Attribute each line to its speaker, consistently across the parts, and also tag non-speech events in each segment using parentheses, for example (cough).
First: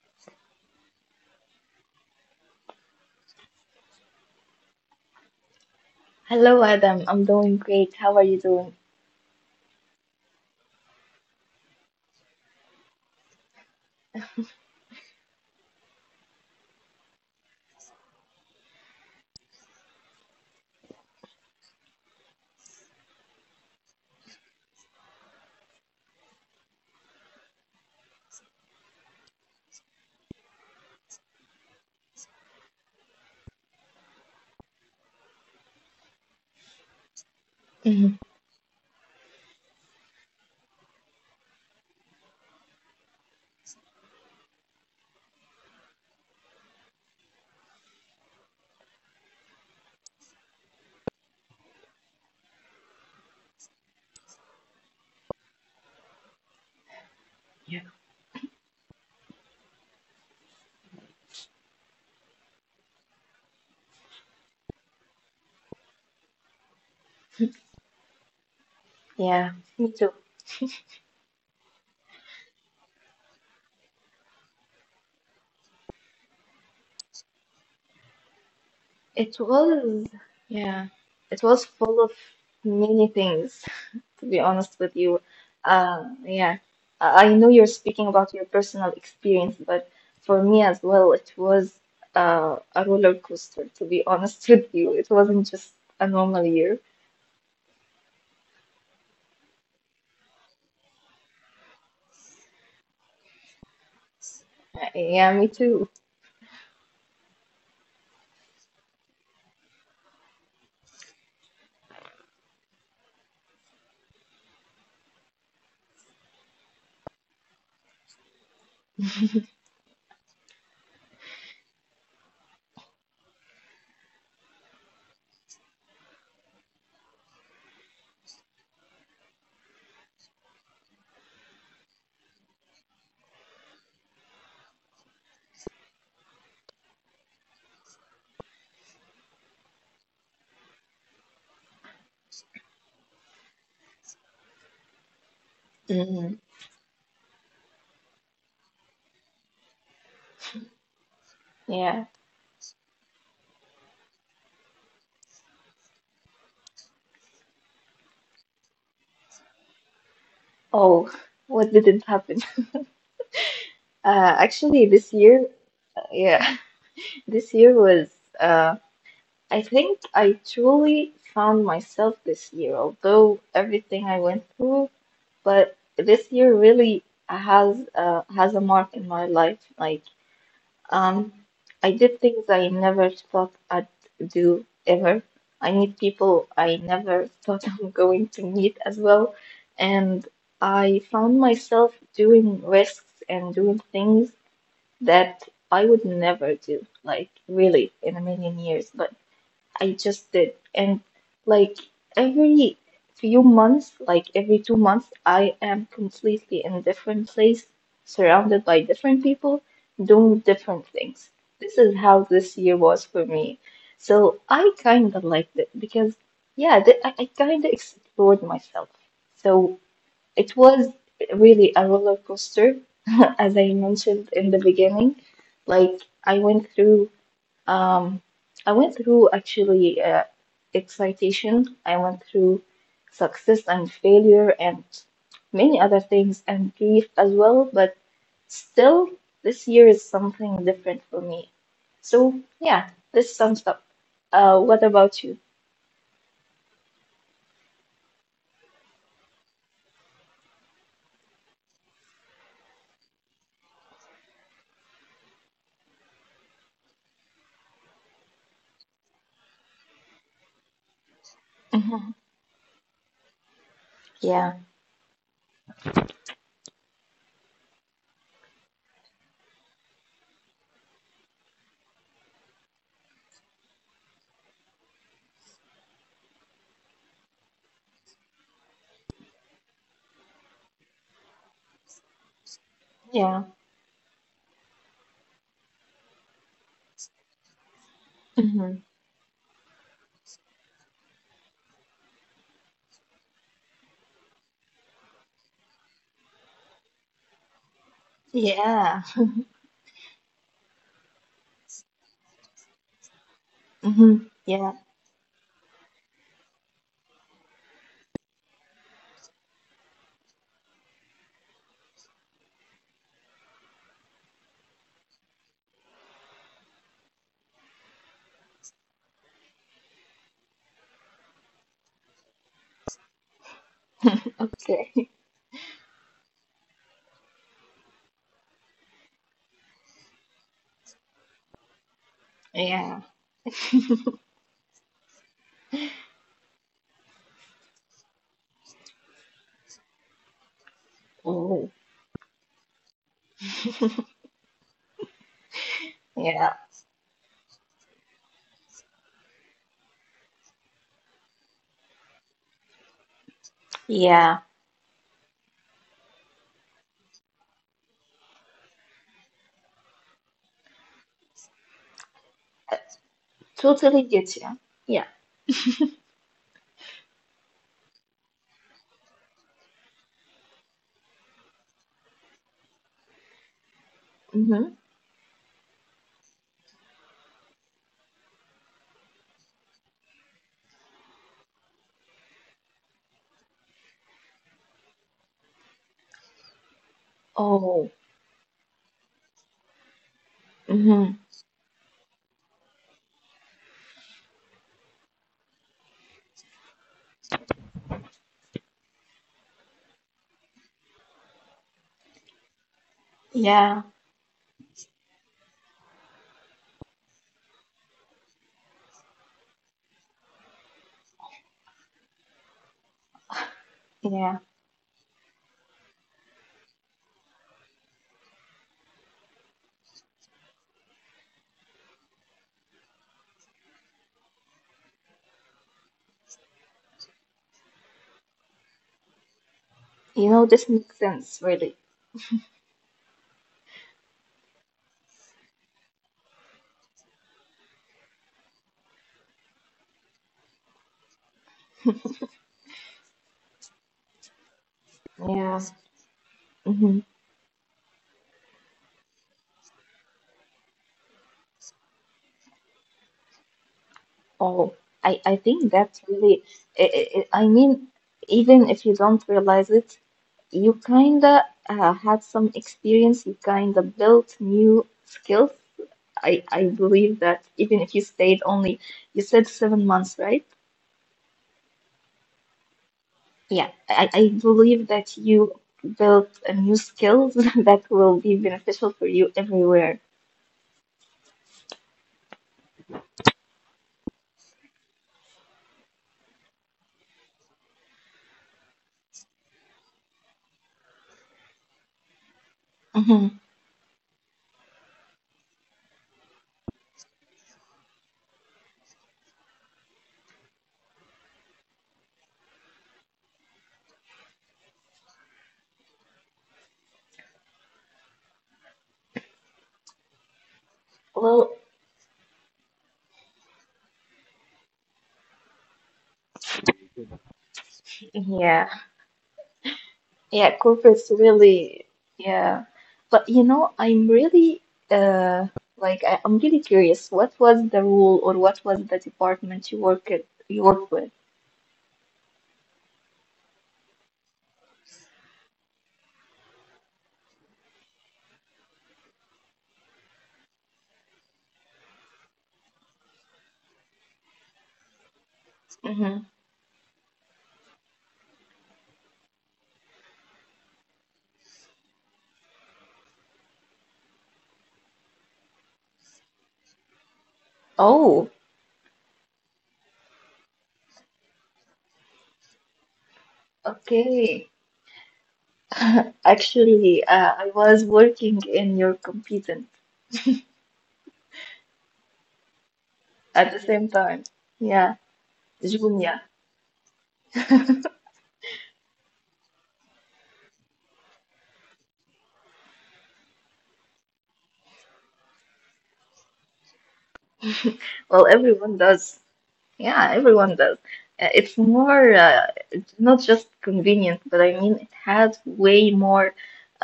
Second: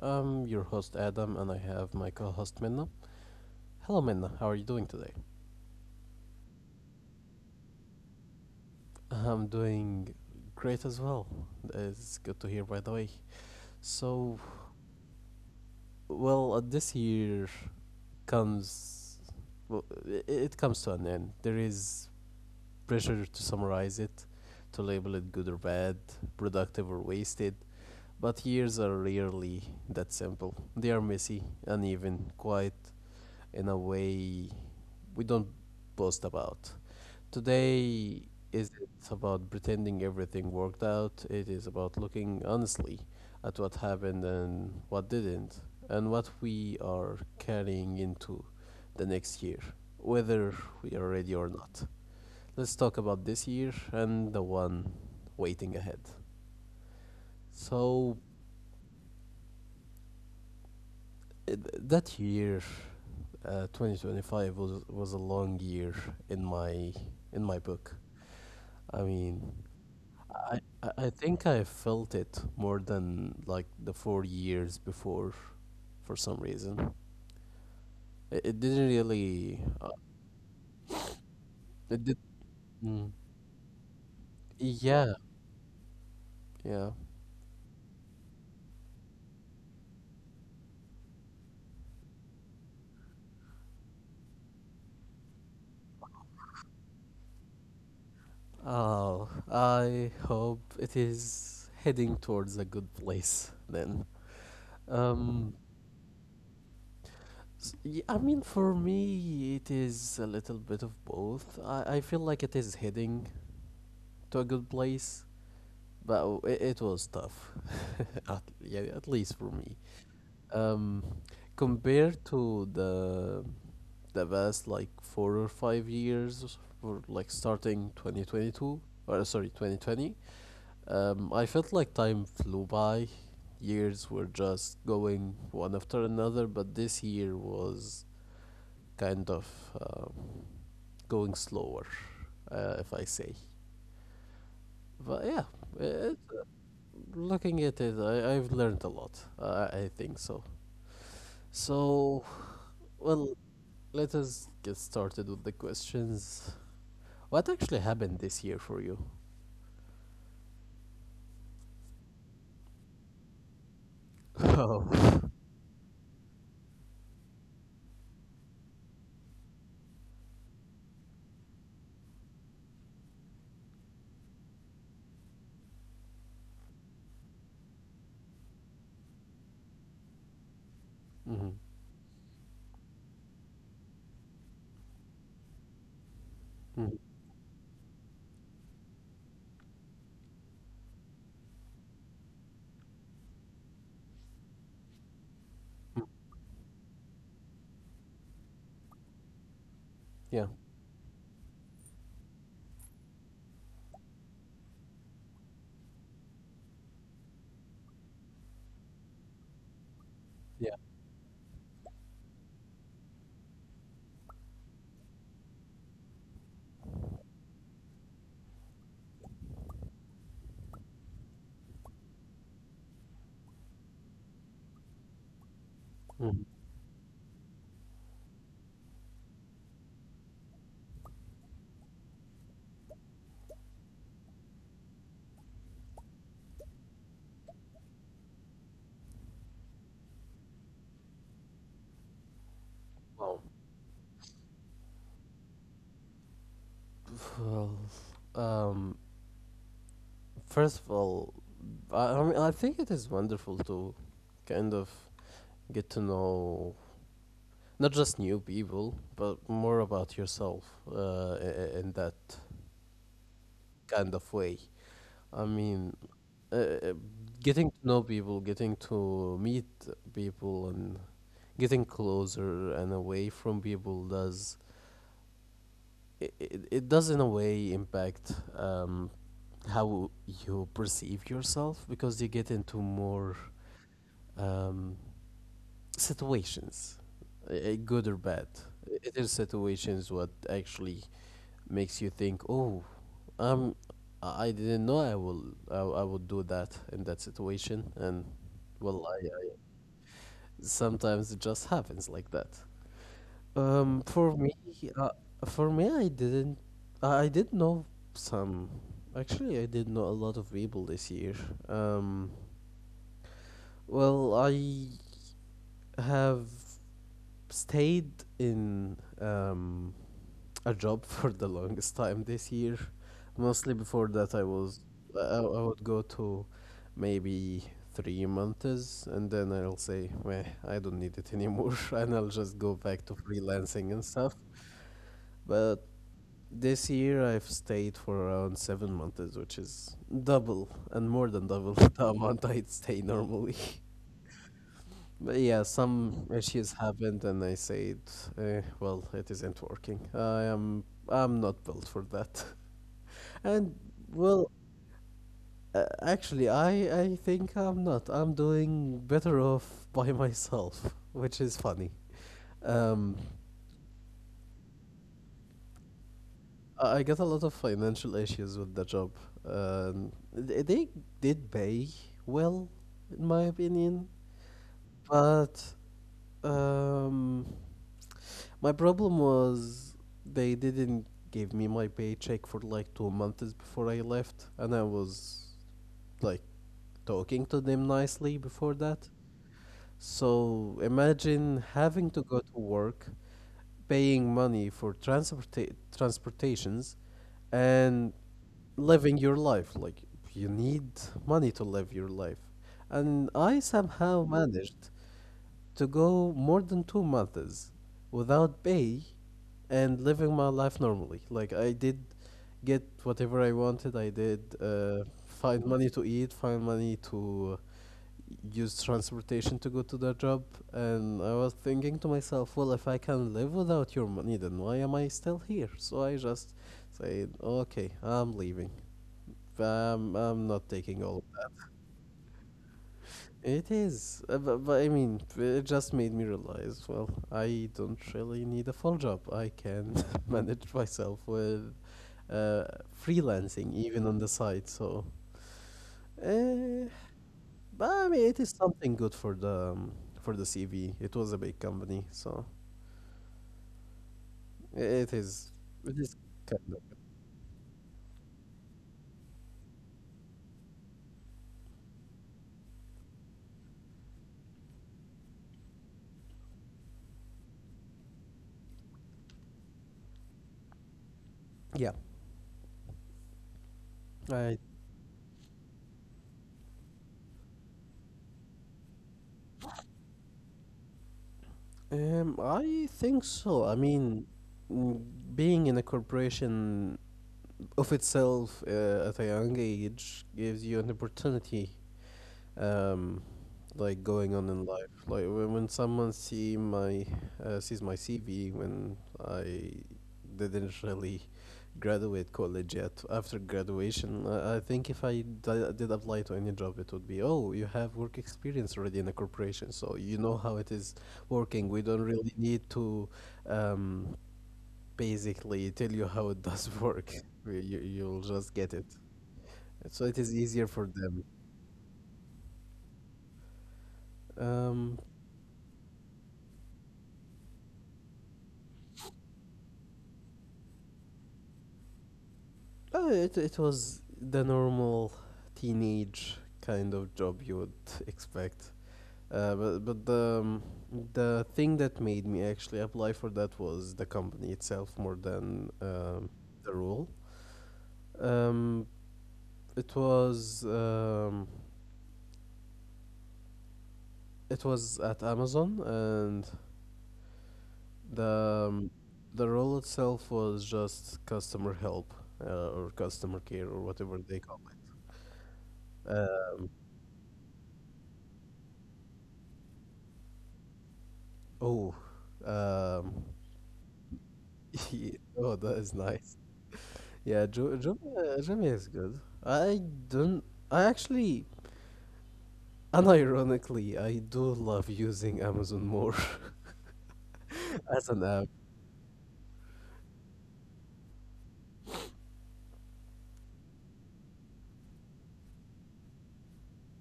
Speaker 1: I'm your host Adam and I have my co host Minna. Hello Minna, how are you doing today?
Speaker 2: Hello, Adam. I'm doing great. How are you doing?
Speaker 1: I'm doing great as well. It's good to hear, by the way. So, this year comes, it comes to an end. There is pressure to summarize it, to label it good or bad, productive or wasted. But years are rarely that simple. They are messy, uneven, quiet, in a way we don't boast about.
Speaker 2: Mhm.
Speaker 1: Today is it's about pretending everything worked out. It is about looking honestly at what happened and what didn't, and what we are carrying into the next year, whether we are ready or not. Let's talk about this year and the one waiting ahead.
Speaker 2: Yeah.
Speaker 1: So that year, 2025 was a long year in my in my book. I mean,
Speaker 2: Yeah, me too.
Speaker 1: I think I felt it more than like the 4 years before, for some reason. It didn't really.
Speaker 2: It was, yeah, it was
Speaker 1: It did.
Speaker 2: full of
Speaker 1: Mm,
Speaker 2: many things, (laughs) to be
Speaker 1: yeah,
Speaker 2: honest with you.
Speaker 1: yeah.
Speaker 2: Yeah, I know you're speaking about your personal experience, but for me as well, it was a roller coaster, to be honest (laughs) with you. It wasn't just a normal year.
Speaker 1: Oh, I hope it is heading towards a good place then. Um,
Speaker 2: Yeah, me too.
Speaker 1: I mean, for me, it is a little bit of both. I feel like it is heading to a good place, but it was tough. (laughs) At, yeah, at least for me. Um, compared to the past like 4 or 5 years, or like starting 2022, or sorry, 2020, I felt like time flew by. Years were just going one after another, but this year was kind of um, going slower, if I say. But yeah, it,
Speaker 2: Hmm.
Speaker 1: looking at it, I've learned a lot. I think so. So,
Speaker 2: Yeah.
Speaker 1: well, Let us get started with the questions. What actually happened this year for you?
Speaker 2: Oh, what didn't happen? (laughs)
Speaker 1: (laughs) Oh.
Speaker 2: Actually, this year, yeah. This year was, uh, I think I truly found myself this year, although everything I went through, but this year really has has a mark in my life. Like,
Speaker 1: Hmm.
Speaker 2: um, I did things I never thought I'd do ever. I meet
Speaker 1: Mm.
Speaker 2: people I never thought (laughs) I'm going to meet as well, and I found myself doing risks and doing things that I would never do, like really in a million years, but I
Speaker 1: Yeah.
Speaker 2: just did. And like every few months, like every 2 months, I am completely in a different place, surrounded by different people, doing
Speaker 1: Yeah.
Speaker 2: different things. This is how this year was for me. So I kind of liked it because, yeah, I kind of explored myself. So it was really a roller coaster, (laughs) as I mentioned in the beginning. Like
Speaker 1: Mm-hmm.
Speaker 2: um, I went through actually excitation. I went through success and failure and many other things and grief as well. But still, this year is something different for me. So yeah,
Speaker 1: Well,
Speaker 2: this sums up. What about you?
Speaker 1: well, um, first of all, I mean, I think it is wonderful to kind of get to know not just new people, but more about yourself, in that
Speaker 2: Mhm.
Speaker 1: kind of way.
Speaker 2: Yeah,
Speaker 1: I mean, uh, uh, getting to know people, getting to meet people, and getting closer and away from people does it does in a way impact how you perceive yourself, because you get into more
Speaker 2: yeah.
Speaker 1: um, situations, good or bad. It is
Speaker 2: Hmm,
Speaker 1: situations what actually makes you think, oh, um, I didn't know I will I would do that in that situation, and well, I,
Speaker 2: yeah.
Speaker 1: sometimes it just happens like that. Um, for me,
Speaker 2: Hmm,
Speaker 1: uh,
Speaker 2: yeah.
Speaker 1: for me, I didn't. I did know some. Actually, I did know a lot of people this year. Um, I have stayed in a job (laughs) for the longest time this year. Mostly before that, I
Speaker 2: Okay.
Speaker 1: would
Speaker 2: (laughs)
Speaker 1: go to maybe 3 months, and then I'll say, "Meh, I don't need it anymore," (laughs) and I'll just go back to
Speaker 2: Yeah.
Speaker 1: freelancing and stuff. But this year, I've stayed for around 7 months, which is double and more than double (laughs) the
Speaker 2: Oh.
Speaker 1: amount I'd stay normally. (laughs) But yeah, some issues
Speaker 2: Yeah.
Speaker 1: happened, and I said, eh, "Well, it isn't working. I'm not built for that." (laughs) And well,
Speaker 2: Yeah.
Speaker 1: actually, I think I'm not. I'm doing better off (laughs) by myself, which is funny. Um,
Speaker 2: Uh, Totally get you. Yeah.
Speaker 1: I get a lot of financial issues with the job. They did pay well, in my opinion,
Speaker 2: Mm-hmm.
Speaker 1: but um, my problem was they didn't give me my paycheck for like 2 months before I left, and I was like talking to them nicely
Speaker 2: Oh.
Speaker 1: before that. So imagine
Speaker 2: Mm-hmm.
Speaker 1: having to go to work, paying money for transportations, and living your life. Like, you need money to live your life, and I somehow
Speaker 2: Yeah.
Speaker 1: managed to go more than 2 months without pay and living my life normally. Like, I did get whatever I wanted. I did
Speaker 2: Yeah.
Speaker 1: find money to eat, find money to use transportation to go to the job. And I was thinking to myself, well, if I can live without your money, then why am I still here? So I just said, okay, I'm leaving. I'm not
Speaker 2: You
Speaker 1: taking
Speaker 2: know,
Speaker 1: all.
Speaker 2: this makes sense, really.
Speaker 1: It is, but I mean, it just made me realize, well, I don't really need a full job. I can (laughs) manage myself with uh, freelancing, even on the side. So,
Speaker 2: Yeah.
Speaker 1: uh,
Speaker 2: Mm-hmm.
Speaker 1: but I mean, it is something good for the CV. It was a big company, so it is.
Speaker 2: Oh.
Speaker 1: It
Speaker 2: I,
Speaker 1: is
Speaker 2: I think
Speaker 1: kind of,
Speaker 2: that's really, I mean, even if you don't realize it, you kinda had some experience, you kinda built new skills. I believe that even if you stayed only, you said 7 months, right?
Speaker 1: yeah.
Speaker 2: Yeah,
Speaker 1: I
Speaker 2: I believe that you built a new skills (laughs) that will be beneficial for you everywhere.
Speaker 1: I think so. I mean, mm, being in a corporation of itself, at a young age, gives you an opportunity, um,
Speaker 2: Hmm.
Speaker 1: like going on in life. Like, when someone sees my CV, when I didn't really graduate college yet. After graduation, I think if I did apply to any job, it would be, oh, you have work experience already in a corporation, so you know how it is working, we
Speaker 2: Well,
Speaker 1: don't really need to um basically tell you how it does (laughs) work. You will just get it.
Speaker 2: yeah,
Speaker 1: So it is easier
Speaker 2: yeah,
Speaker 1: for them.
Speaker 2: corporates really, yeah. But you know, I'm really
Speaker 1: Um,
Speaker 2: uh like I'm really curious. What was the role or what was the department you worked with?
Speaker 1: it was the normal teenage kind of job you would expect. Uh, but but the, um, the thing that made me actually apply for that was the company itself more than
Speaker 2: Hmm.
Speaker 1: the rule. Um, it was um, it was at Amazon. And
Speaker 2: Oh,
Speaker 1: the the role itself was just customer help, or customer care, or whatever they call
Speaker 2: okay.
Speaker 1: it.
Speaker 2: (laughs) Actually, I was working in your competent
Speaker 1: Oh, um,
Speaker 2: at the same time.
Speaker 1: (laughs) yeah,
Speaker 2: Yeah,
Speaker 1: oh, that is nice.
Speaker 2: junior.
Speaker 1: Yeah, Jimmy is good. I don't. I actually, unironically, I do love using Amazon more (laughs) as an
Speaker 2: Well,
Speaker 1: app.
Speaker 2: everyone does. Yeah, everyone does. It's more, it's not just convenient, but I mean, it has way more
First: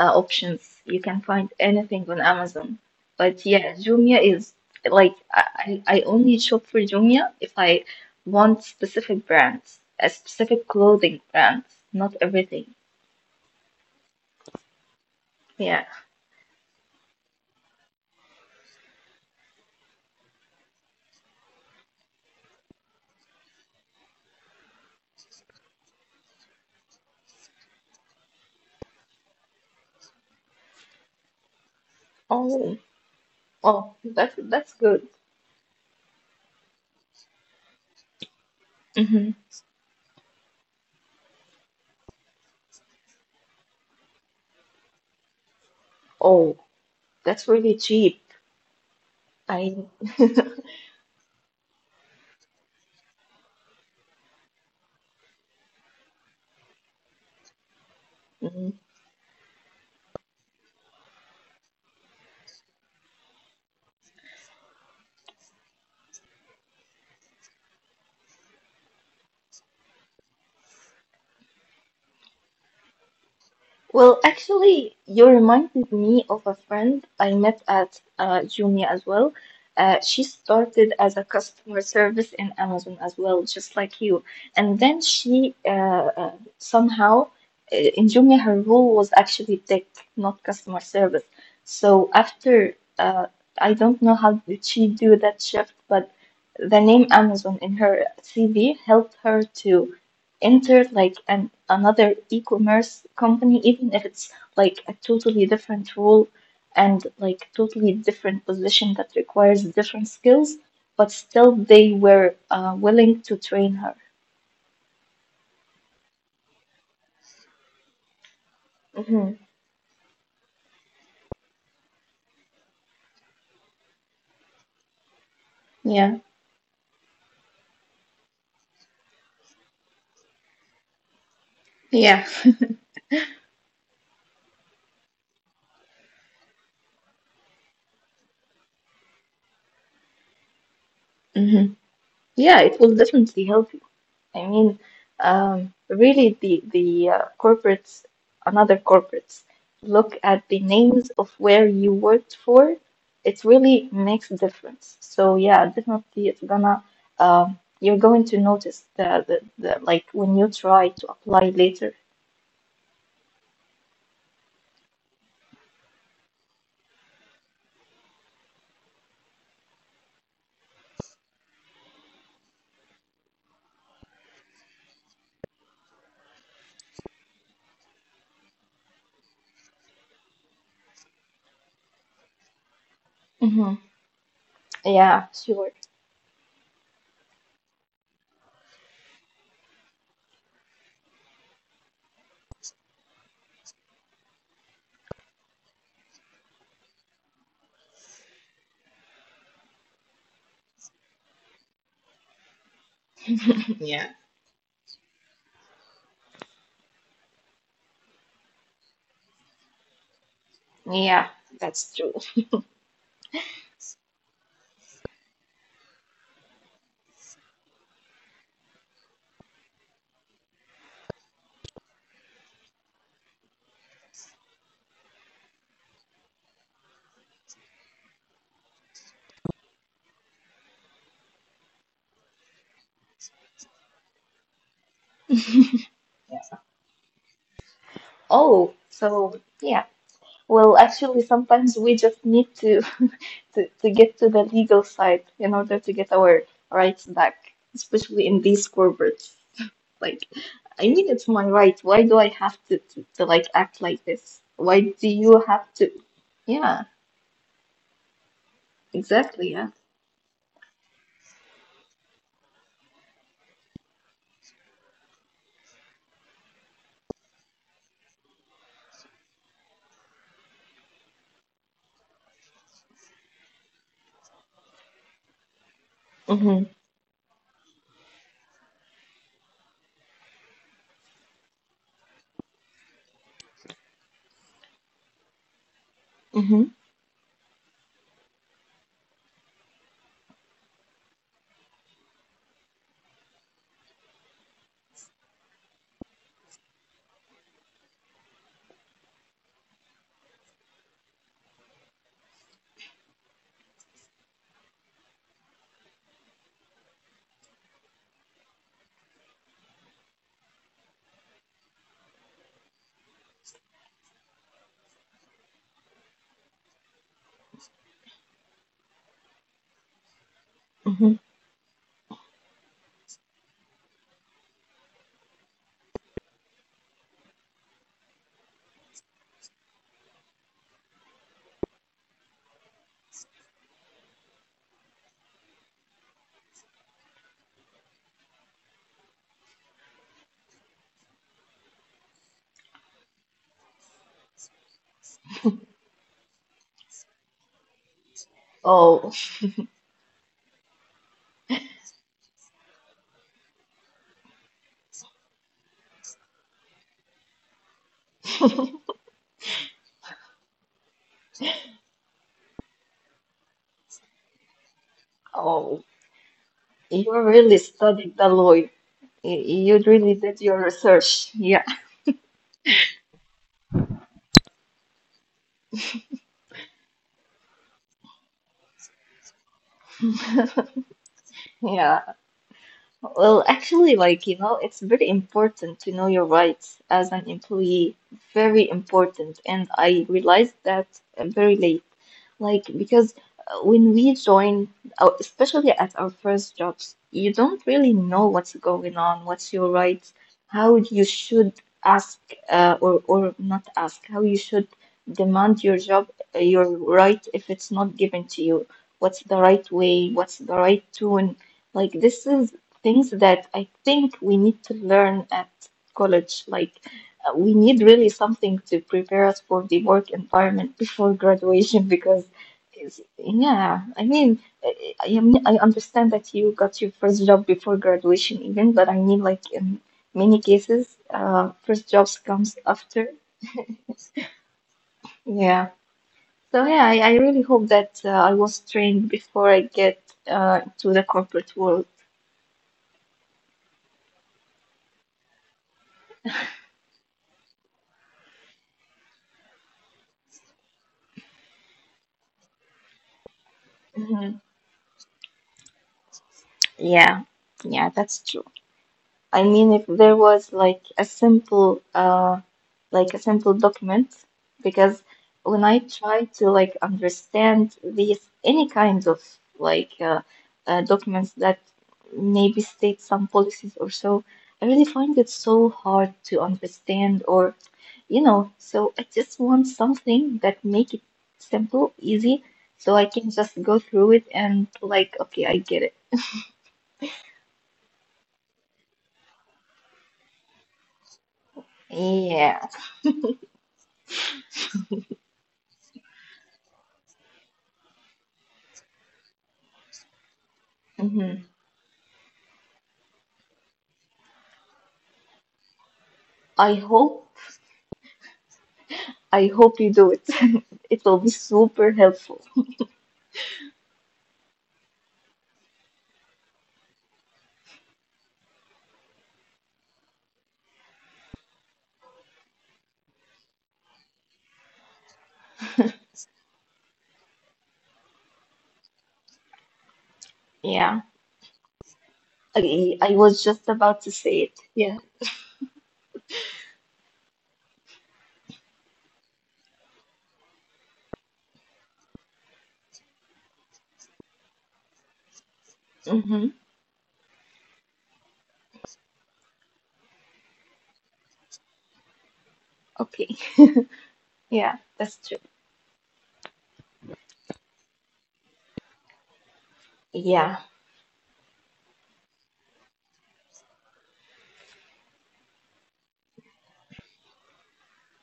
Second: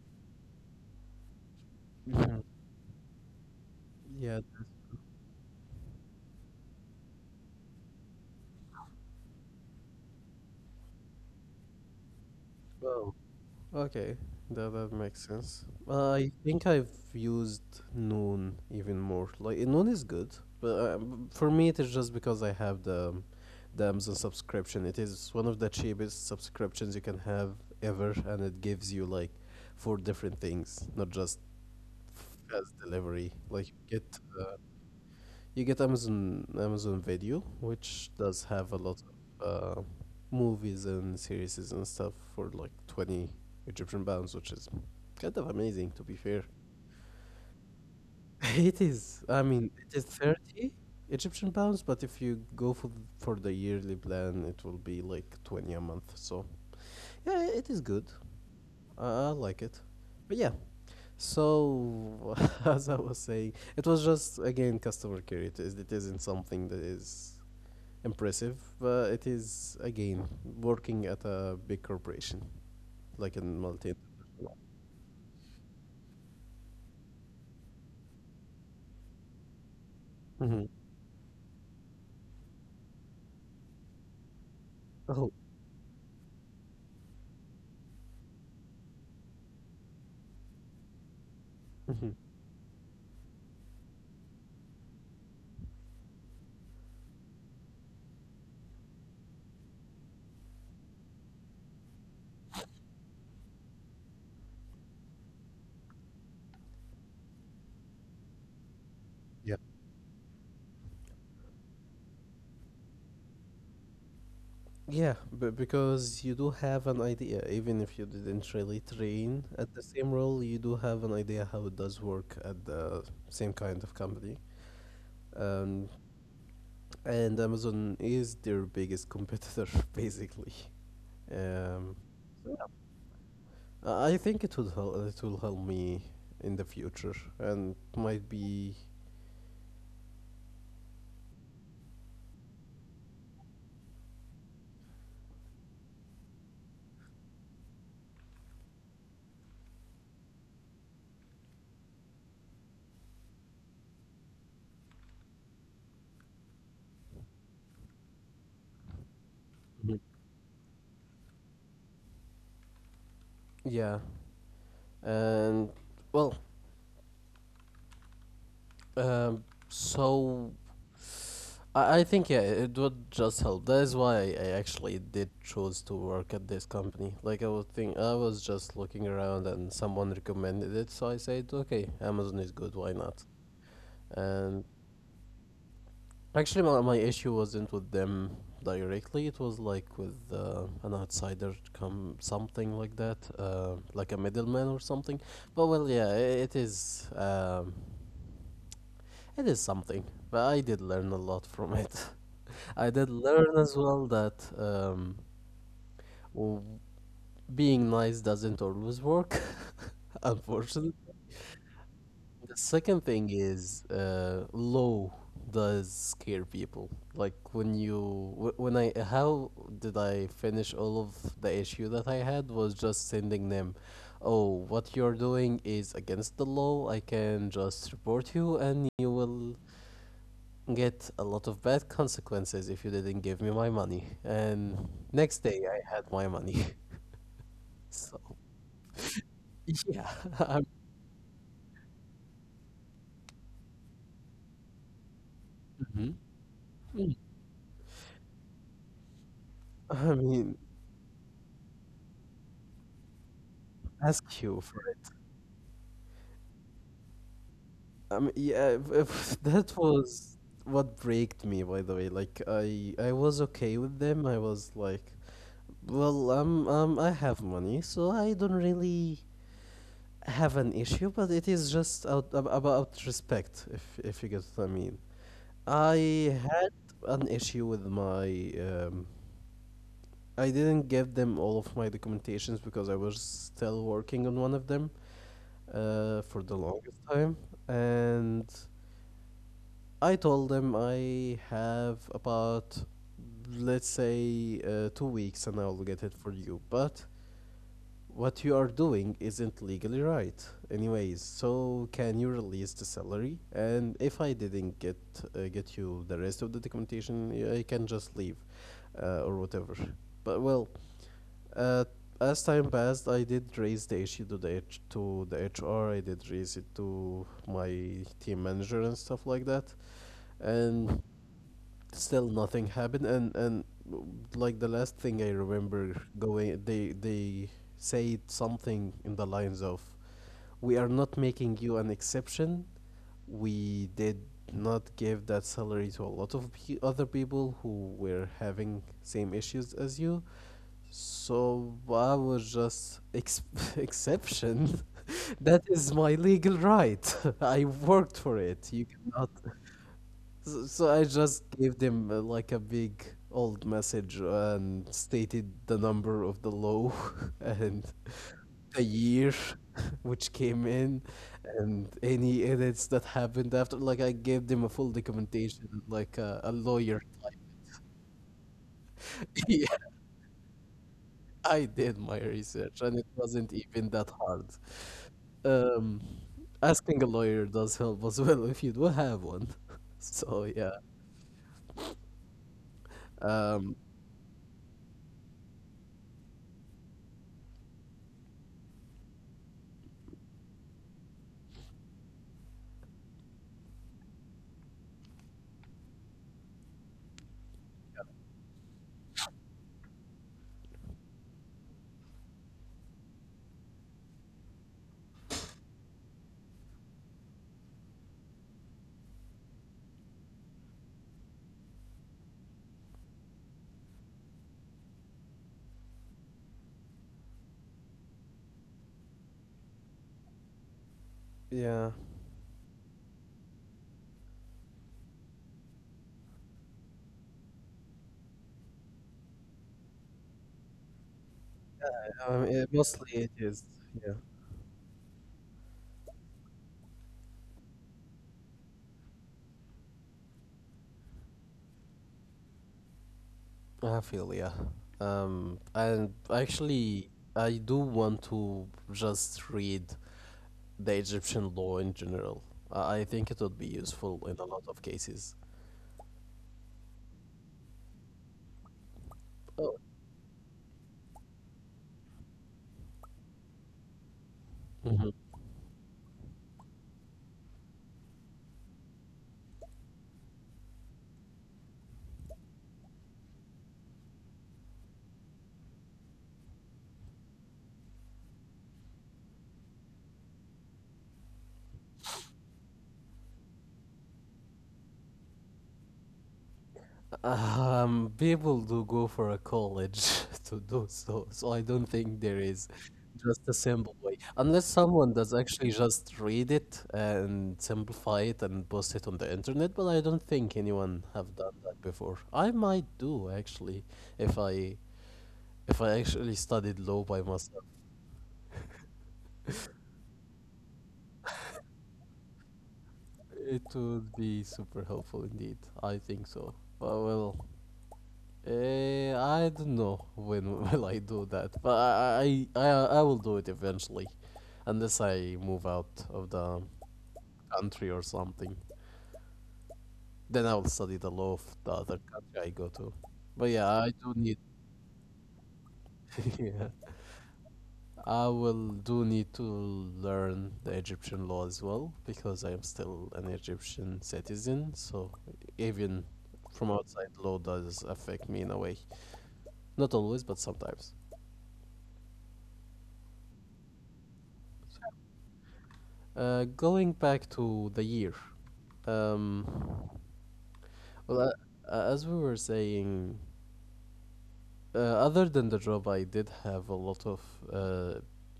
Speaker 2: options. You can find anything on Amazon. But yeah, Jumia
Speaker 1: Yeah,
Speaker 2: is like, I only shop for Jumia if I want specific brands, a specific clothing brands, not everything.
Speaker 1: well, okay, that makes sense.
Speaker 2: Yeah.
Speaker 1: I think I've used Noon even more. Like, Noon is good, but for me it is just because I have the Amazon subscription. It is one of the cheapest subscriptions you can have ever, and it gives you like four different things, not just
Speaker 2: Oh,
Speaker 1: fast delivery. Like,
Speaker 2: oh, that's that's good.
Speaker 1: you get Amazon Video, which does have a lot
Speaker 2: Hmm.
Speaker 1: of movies and series and stuff for like 20 Egyptian pounds, which is kind of amazing, to be fair.
Speaker 2: Oh, that's really cheap.
Speaker 1: (laughs) It is. I mean,
Speaker 2: I.
Speaker 1: it is 30 Egyptian pounds, but if you go for for the yearly plan, it will be like 20 a month. So, yeah, it is good.
Speaker 2: (laughs)
Speaker 1: I like it. But yeah, so, (laughs) as I was saying, it was just again customer care. It isn't something that is impressive. It is again working at a big corporation, like in multi.
Speaker 2: Well, actually, you reminded me of a friend I met at Jumia as well. She
Speaker 1: Hmm.
Speaker 2: started as a customer service in Amazon as well, just like you. And then
Speaker 1: Oh.
Speaker 2: she uh, somehow in Jumia, her role was actually tech, not customer service. So
Speaker 1: Hmm.
Speaker 2: after I don't know how did she do that shift, but the name Amazon in her CV helped her to enter like an another e-commerce company, even if it's like a totally different role and like totally different position that requires different skills, but still they were willing to train her.
Speaker 1: Yeah, but because you do have an idea, even if you didn't really
Speaker 2: Hmm.
Speaker 1: train at the same role, you do have an idea how it does work at the same kind of company. Um,
Speaker 2: Yeah.
Speaker 1: and Amazon is their biggest competitor, (laughs) basically. Um,
Speaker 2: Yeah.
Speaker 1: so, uh, I think it would help. It will help me in the future, and might be.
Speaker 2: (laughs) Hmm. Yeah, it will definitely help you. I mean, really, the corporates, another corporates, look at the names of where you worked for. It really makes difference. So yeah, definitely, it's gonna you're going to notice the like
Speaker 1: Mhm.
Speaker 2: when you try to apply later.
Speaker 1: Yeah. And well, um, so, I think, yeah, it would just help. That is why I actually did choose to work at this company. Like, I was just looking around, and someone recommended it, so I said, okay, Amazon is good. Why not?
Speaker 2: Hmm.
Speaker 1: And
Speaker 2: Yeah, sure.
Speaker 1: actually, my issue wasn't with them directly. It was like with an outsider, come something like that, like a middleman or something. But well, yeah, it is. It is something. But I did learn a lot from it. (laughs) I did learn
Speaker 2: Yeah.
Speaker 1: as well that w- being nice doesn't always work, (laughs) unfortunately.
Speaker 2: Yeah, that's true.
Speaker 1: The second thing is, low does scare people. Like, when you wh- when I how did I finish all of the issue that I had was just sending them, oh, what you're doing is against the law. I can just report you, and you will get a lot of bad consequences if you didn't give me my money. And next day I had my
Speaker 2: Yeah.
Speaker 1: money. (laughs) So
Speaker 2: Oh, so yeah.
Speaker 1: yeah, (laughs)
Speaker 2: Well,
Speaker 1: I,
Speaker 2: actually, sometimes we just need to, (laughs) to get to the legal side in order to get our rights back, especially in these corporates. Like,
Speaker 1: I mean,
Speaker 2: I mean, it's my right. Why do I have to like act like this?
Speaker 1: ask
Speaker 2: Why
Speaker 1: you for.
Speaker 2: do you have to? Yeah,
Speaker 1: Um, yeah,
Speaker 2: exactly.
Speaker 1: if (laughs)
Speaker 2: Yeah.
Speaker 1: that was what braked me, by the way. Like, I was okay with them. I was like, well, I have money, so I don't really have an issue. But it is just out about respect, if you get what I mean. I
Speaker 2: Mm-hmm.
Speaker 1: had an issue with my um. I didn't give them all of my documentations because I was still working on one of them, for
Speaker 2: Mm-hmm.
Speaker 1: the longest time, and I told them I have about, let's say, 2 weeks and I'll get it for you. But what you are doing isn't legally right, anyways. So can you release the salary? And if I didn't get you the rest of the documentation, I can just leave, or whatever. But uh, as time passed, I did raise the issue to the to the HR. I did raise it to my team manager and stuff like that
Speaker 2: Hmm.
Speaker 1: and Still nothing happened, and like the last thing I remember going, they said something in the lines of, we are not making you an exception. We did not give that salary to a lot of other people who were having same issues as you. So I was just (laughs) exception. (laughs) That is my legal right. (laughs) I worked for it, you
Speaker 2: Oh,
Speaker 1: cannot. So I just gave them like a big old message and stated the number of the low (laughs) and
Speaker 2: (laughs)
Speaker 1: the year (laughs) which came in, and any edits that happened after. Like I gave them a full
Speaker 2: oh,
Speaker 1: documentation, like a
Speaker 2: you
Speaker 1: lawyer
Speaker 2: really
Speaker 1: type.
Speaker 2: studied the law. You
Speaker 1: (laughs) Yeah,
Speaker 2: really did your research. Yeah,
Speaker 1: I did my research and it wasn't even that hard. Um, Asking a lawyer does help as well if you do have one. (laughs) So yeah,
Speaker 2: yeah. Well,
Speaker 1: um,
Speaker 2: actually, like, it's very important to know your rights as an employee. Very important. And I realized that very late. Like, because when we join, especially at our first jobs, you don't really know what's going on, what's your rights, how you should ask or, not ask, how you should demand your job, your right if it's not given to you. What's the right way? What's the right tone? Like, this is things that I think we need to learn at college. Like, we need really something to prepare us for the work environment
Speaker 1: yeah.
Speaker 2: before graduation because yeah, I mean, I understand that you got your first job before graduation even, but I mean, like in many cases, first jobs
Speaker 1: Mostly it
Speaker 2: comes
Speaker 1: is.
Speaker 2: after.
Speaker 1: Yeah.
Speaker 2: Yeah. So yeah, I really hope that I was trained before I get to the corporate world.
Speaker 1: I feel yeah. And actually, I do want to just read the Egyptian law in general. I think it would be useful in a
Speaker 2: Hmm.
Speaker 1: lot of cases.
Speaker 2: Yeah, yeah, that's true. I mean,
Speaker 1: Oh.
Speaker 2: if there was like a simple document, because when I try to like understand these any kinds of like documents that maybe state some policies or so, I really find it so hard to understand or, so I just want something that make it simple, easy, so I can just go through it and like, okay, I get it.
Speaker 1: People do go for a college (laughs) to do so, so I don't think there
Speaker 2: Yeah.
Speaker 1: is just a simple way, unless someone does actually just read it and simplify it and post it on the internet. But I don't think anyone have
Speaker 2: Hmm.
Speaker 1: done that before. I might do actually if I if I actually
Speaker 2: I
Speaker 1: studied law
Speaker 2: hope.
Speaker 1: by myself.
Speaker 2: I hope you do it. (laughs) It will be super helpful.
Speaker 1: It would be super helpful indeed. I think so. Well, I don't know when (laughs) will I do that, but I will do it eventually, unless I move out of the country or something. Then I will study
Speaker 2: Yeah.
Speaker 1: the law of the other country I go to.
Speaker 2: I was
Speaker 1: But
Speaker 2: just
Speaker 1: yeah, I
Speaker 2: about to
Speaker 1: do need.
Speaker 2: say it. Yeah.
Speaker 1: (laughs) Yeah, I will do need to learn the Egyptian law as well because I am still an Egyptian citizen. So even
Speaker 2: Mm-hmm.
Speaker 1: from outside law does affect me in a way. Not always, but sometimes.
Speaker 2: Okay. (laughs) Yeah, that's true.
Speaker 1: Going back to the year, um,
Speaker 2: Yeah.
Speaker 1: well, uh, as we were saying, other than the job, I did have a lot of uh,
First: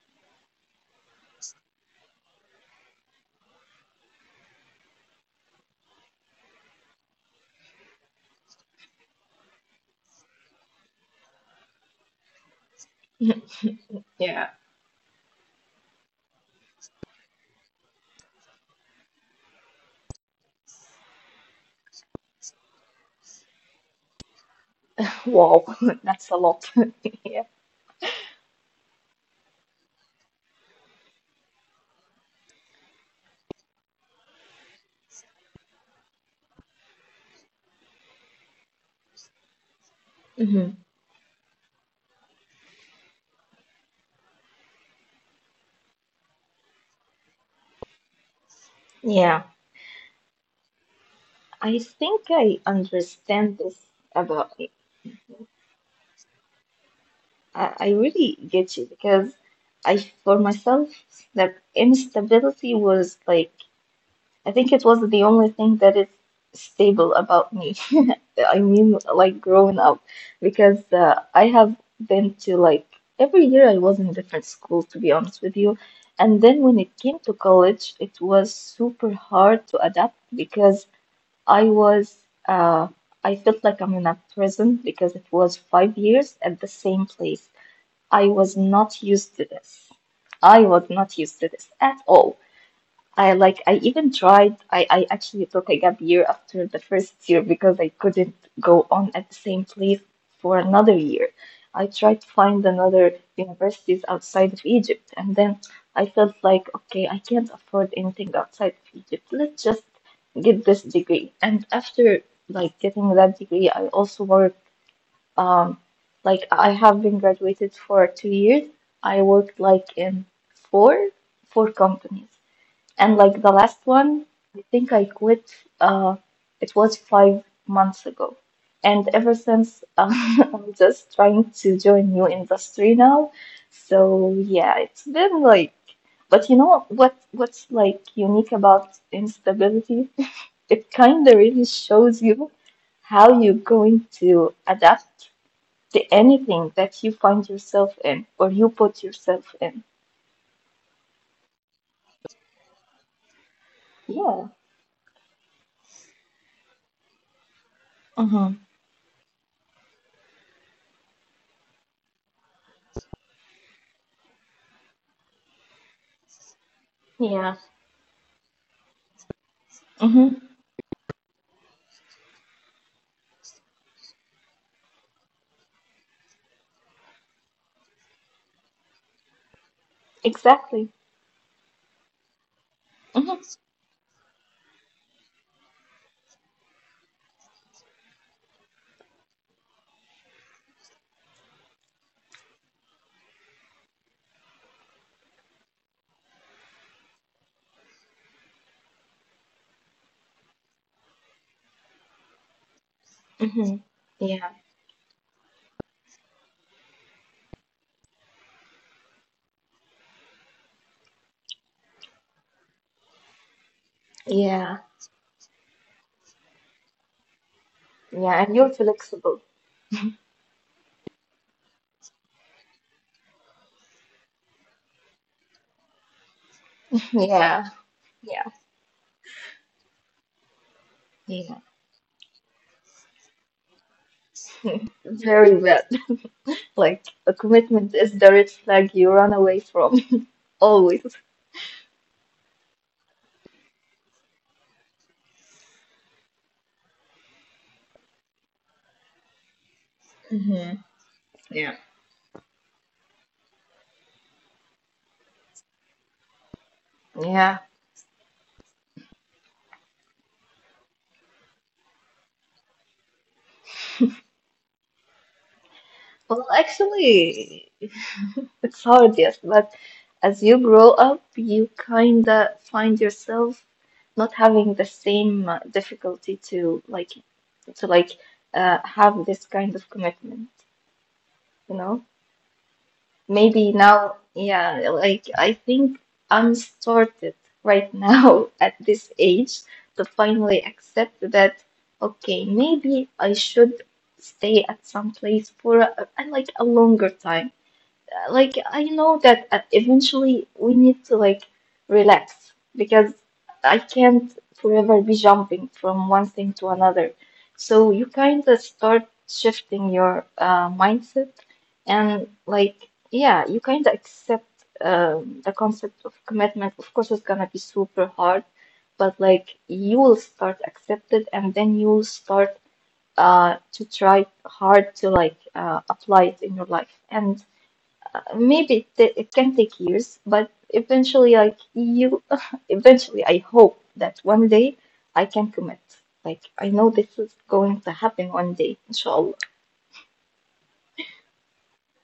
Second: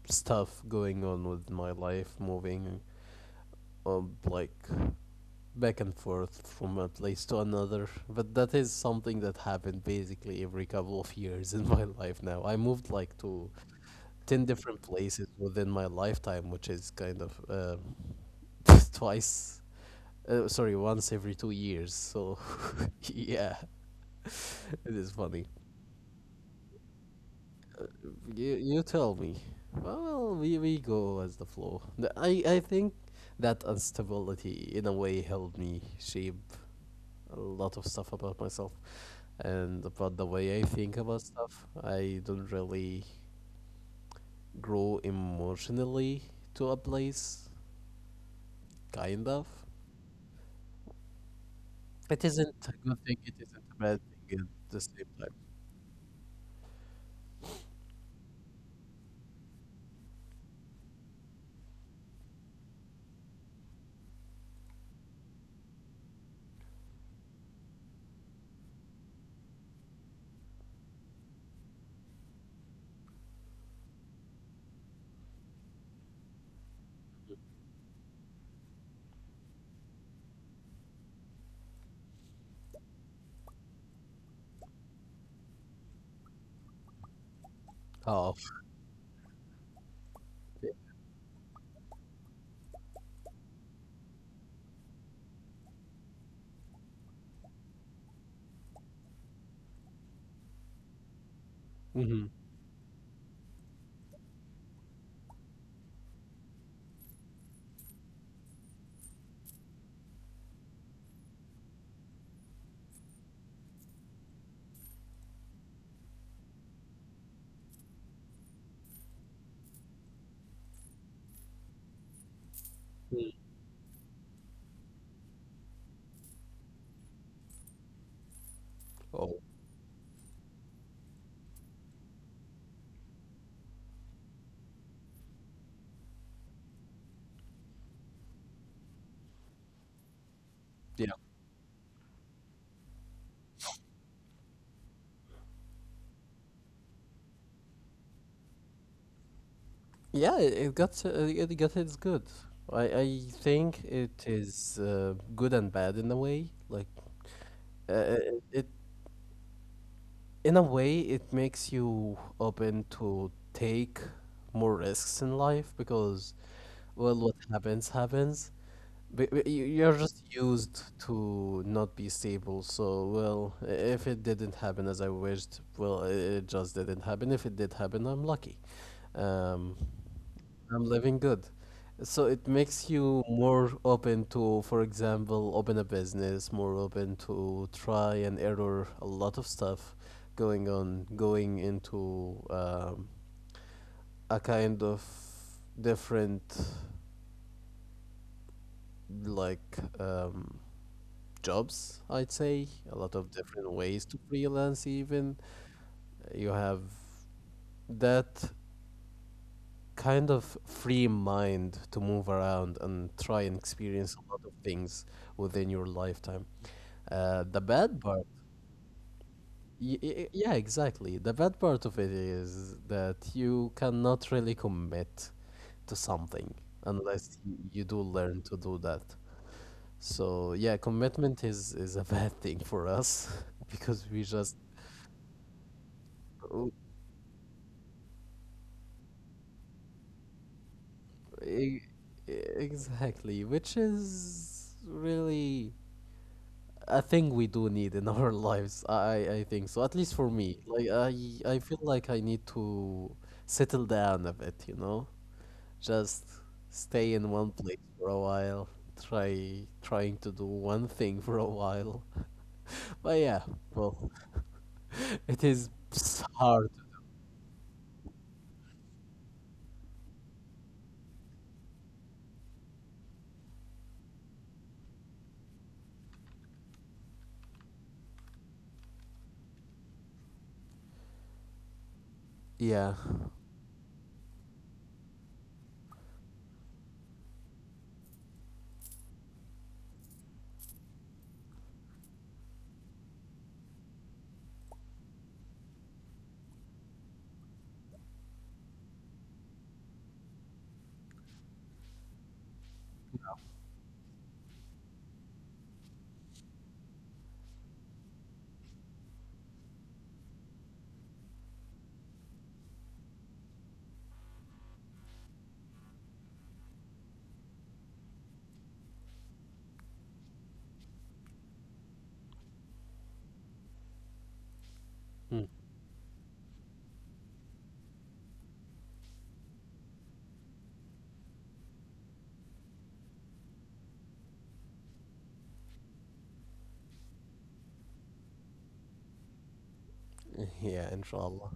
Speaker 1: stuff going on with my life, moving like back and forth from a place to another. But that is something that happened basically every couple of years (laughs) in my life now. I moved like to
Speaker 2: (laughs)
Speaker 1: 10
Speaker 2: Yeah.
Speaker 1: different places within my lifetime, which is kind of (laughs) twice sorry, once every 2 years. So yeah, (laughs) it is funny.
Speaker 2: Wow, (laughs) that's a lot. (laughs) Yeah.
Speaker 1: You tell me. Well, we go as the flow. I think that instability, in a way, helped me shape a lot of stuff about myself. And about the way I think
Speaker 2: Hmm.
Speaker 1: about stuff, I don't really grow emotionally to a place, kind of.
Speaker 2: Yeah. I
Speaker 1: It isn't a
Speaker 2: think
Speaker 1: good
Speaker 2: I
Speaker 1: thing, it isn't a
Speaker 2: understand
Speaker 1: bad
Speaker 2: this
Speaker 1: thing at the
Speaker 2: about I,
Speaker 1: same time.
Speaker 2: I really get you because I, for myself, that instability was like I think it was the only thing that is stable about me. (laughs) I mean, like growing up, because I have been to like every year I was in a different school, to be honest with you. And then when it came to college, it was super hard to adapt because I was, uh, I felt like I'm in a prison because it was 5 years at the same place. I
Speaker 1: Oh,
Speaker 2: was not used to this. I was not used to this at all. I like, I even tried, I actually took like a gap year after the first year because I couldn't go on at the same place for another year. I tried to
Speaker 1: mm-hmm.
Speaker 2: find another universities outside of Egypt and then I felt like okay, I can't afford anything outside of Egypt. Let's just get this degree. And after like getting that degree, I also worked um like I have been graduated for 2 years. I worked like in four four companies. And like the last one, I think I quit, uh, it was 5 months ago. And
Speaker 1: Oh,
Speaker 2: ever since, (laughs) I'm just trying to join new industry now. So yeah, it's been like, but you know what, what's like unique about instability? (laughs) It
Speaker 1: yeah.
Speaker 2: kind of really shows you how you're going to adapt to anything that you find yourself in or you put yourself in.
Speaker 1: Yeah, it got it's good. I think it
Speaker 2: Yeah.
Speaker 1: is good and bad in a way. Like uh, uh,
Speaker 2: Mm-hmm.
Speaker 1: it, in a way, it makes you open to take more risks in life because well,
Speaker 2: Yeah.
Speaker 1: what happens happens. But you're
Speaker 2: Mm-hmm.
Speaker 1: just used to not be stable. So well, if it didn't happen as I wished, well, it just didn't happen. If it did happen, I'm lucky. Um,
Speaker 2: Exactly.
Speaker 1: I'm living good. So it makes
Speaker 2: Hmm.
Speaker 1: you more open to, for example, open a business, more open to try and error a lot of stuff going on, going into a kind of different, like, jobs, I'd say, a lot of
Speaker 2: Hmm.
Speaker 1: different
Speaker 2: Yeah.
Speaker 1: ways to freelance, even. You have that kind of free mind to move around and try and experience
Speaker 2: Yeah,
Speaker 1: a lot of things within your lifetime. The
Speaker 2: yeah.
Speaker 1: bad
Speaker 2: And you're
Speaker 1: part,
Speaker 2: flexible.
Speaker 1: yeah, exactly. The bad part of it is that you cannot really commit to something
Speaker 2: Yeah,
Speaker 1: unless you
Speaker 2: yeah.
Speaker 1: do learn to do that. So yeah,
Speaker 2: Yeah.
Speaker 1: commitment is a (laughs) bad thing for us (laughs) because we
Speaker 2: (laughs)
Speaker 1: just
Speaker 2: Very well. Like
Speaker 1: oh,
Speaker 2: a commitment is the red flag you run away from (laughs) always.
Speaker 1: e- exactly, which is really a thing we do need in (laughs) our lives. I think so. At least for me, like
Speaker 2: Hmm.
Speaker 1: I feel
Speaker 2: Yeah.
Speaker 1: like I need to settle down a bit. You know, just stay in one
Speaker 2: Yeah.
Speaker 1: place for a while. Trying to do one thing (laughs) for a while. (laughs) But yeah, well, (laughs) it is
Speaker 2: Well,
Speaker 1: hard.
Speaker 2: actually, it's hard, yes, but as you grow up, you kinda find yourself not having the same difficulty to like have this kind of commitment, you know?
Speaker 1: Yeah.
Speaker 2: Maybe now, yeah, like I think I'm sorted right now (laughs) at this age to finally accept that, okay, maybe I should stay at some place for like a longer time like I know that eventually we need to like relax because I can't forever be jumping from one thing to another. So you kind of start shifting your mindset and like yeah, you kind of accept the concept of commitment. Of course, it's gonna be super hard, but like you will start accept it and then you will start to try hard to like
Speaker 1: Mm.
Speaker 2: apply it in your life and maybe it can take years, but eventually, like you, (laughs) eventually, I hope that one day I can commit. Like I know this is going to happen one day, inshallah.
Speaker 1: Yeah, inshallah.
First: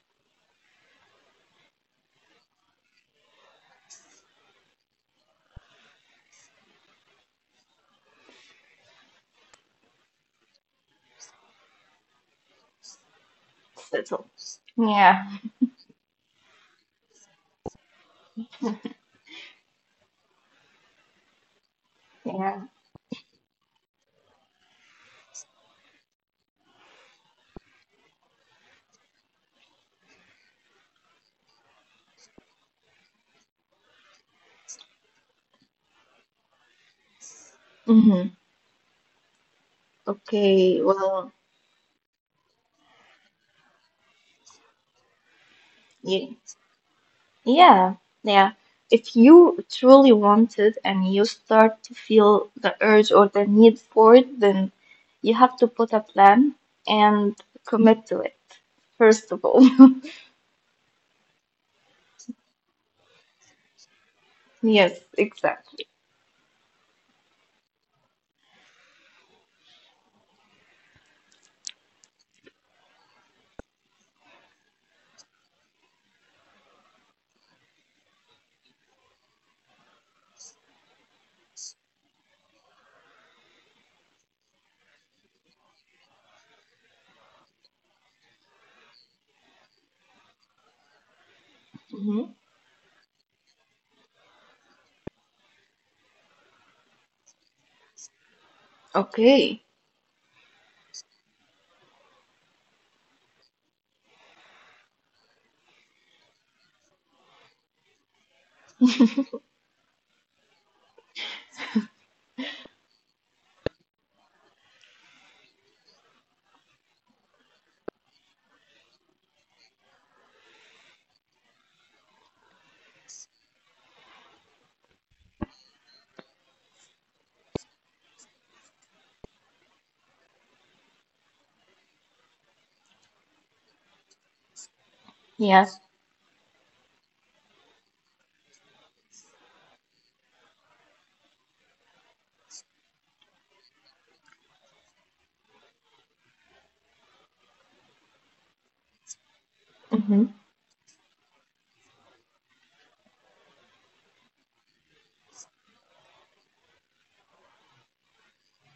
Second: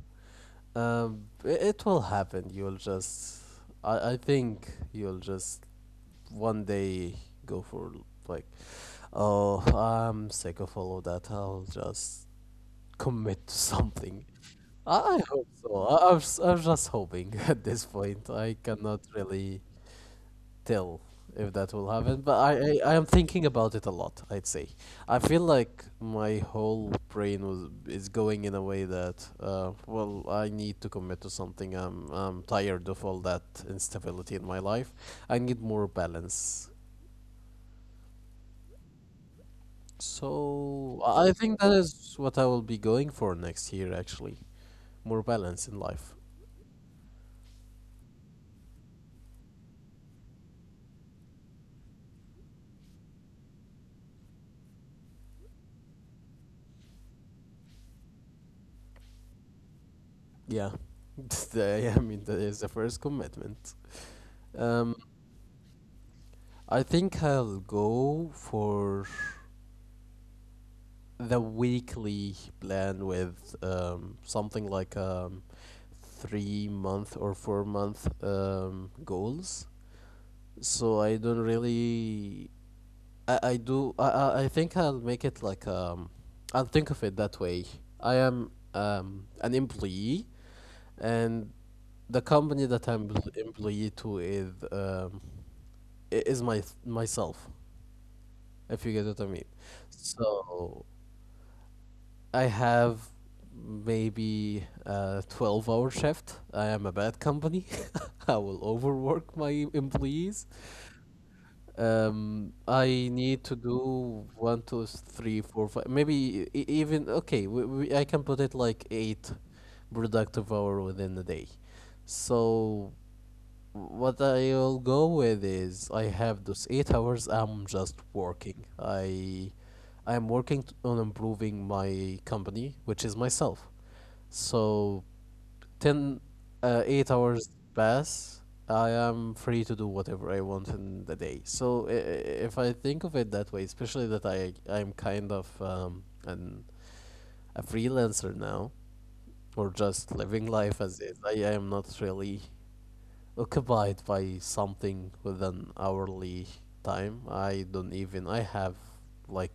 Speaker 1: It will happen. I think you'll just one day go for, like, oh, I'm sick of all of that. I'll just commit to
Speaker 2: That's
Speaker 1: something.
Speaker 2: all.
Speaker 1: I
Speaker 2: Yeah,
Speaker 1: hope so. I'm just hoping (laughs) at this point. I cannot really tell if that will happen, but
Speaker 2: yeah.
Speaker 1: I am thinking about it a lot, I'd say. I feel like my whole brain was is going in a way that, well, I need to commit to something. I'm tired of all that instability in my life. I need more balance.
Speaker 2: Hmm. Okay,
Speaker 1: So I
Speaker 2: well,
Speaker 1: think that is what I will be going for next year, actually. More balance in life.
Speaker 2: yeah, yeah, yeah. If you truly wanted and you start to feel the urge or the need for it, then you have to put a plan and commit to it, first of all. (laughs)
Speaker 1: Yeah. (laughs) I mean, that is the first commitment. Um,
Speaker 2: Yes, exactly.
Speaker 1: I think I'll go for the weekly plan with something like 3 month or 4 month goals. So I don't really I think I'll make it like um, I'll think of it that way. I am an employee, and the
Speaker 2: Hmm.
Speaker 1: company that I'm employee to is is my myself, if you get what I mean.
Speaker 2: Okay.
Speaker 1: So I have maybe a 12-hour shift. I am a bad company. (laughs) I will overwork my employees. I need to do one, two, three, four, five, maybe even okay. I can put it like eight productive hour within the day. So what I'll go with is I have those 8 hours. I'm just working. I I'm working on improving my company, which is myself. So 10
Speaker 2: Yes.
Speaker 1: 8 hours pass, I am free to do whatever I want in the day. So if I think of it that way, especially that I'm kind of an a freelancer now, or just living life
Speaker 2: Hmm.
Speaker 1: as is, I am not really occupied by something with an hourly time. I don't even I have, like,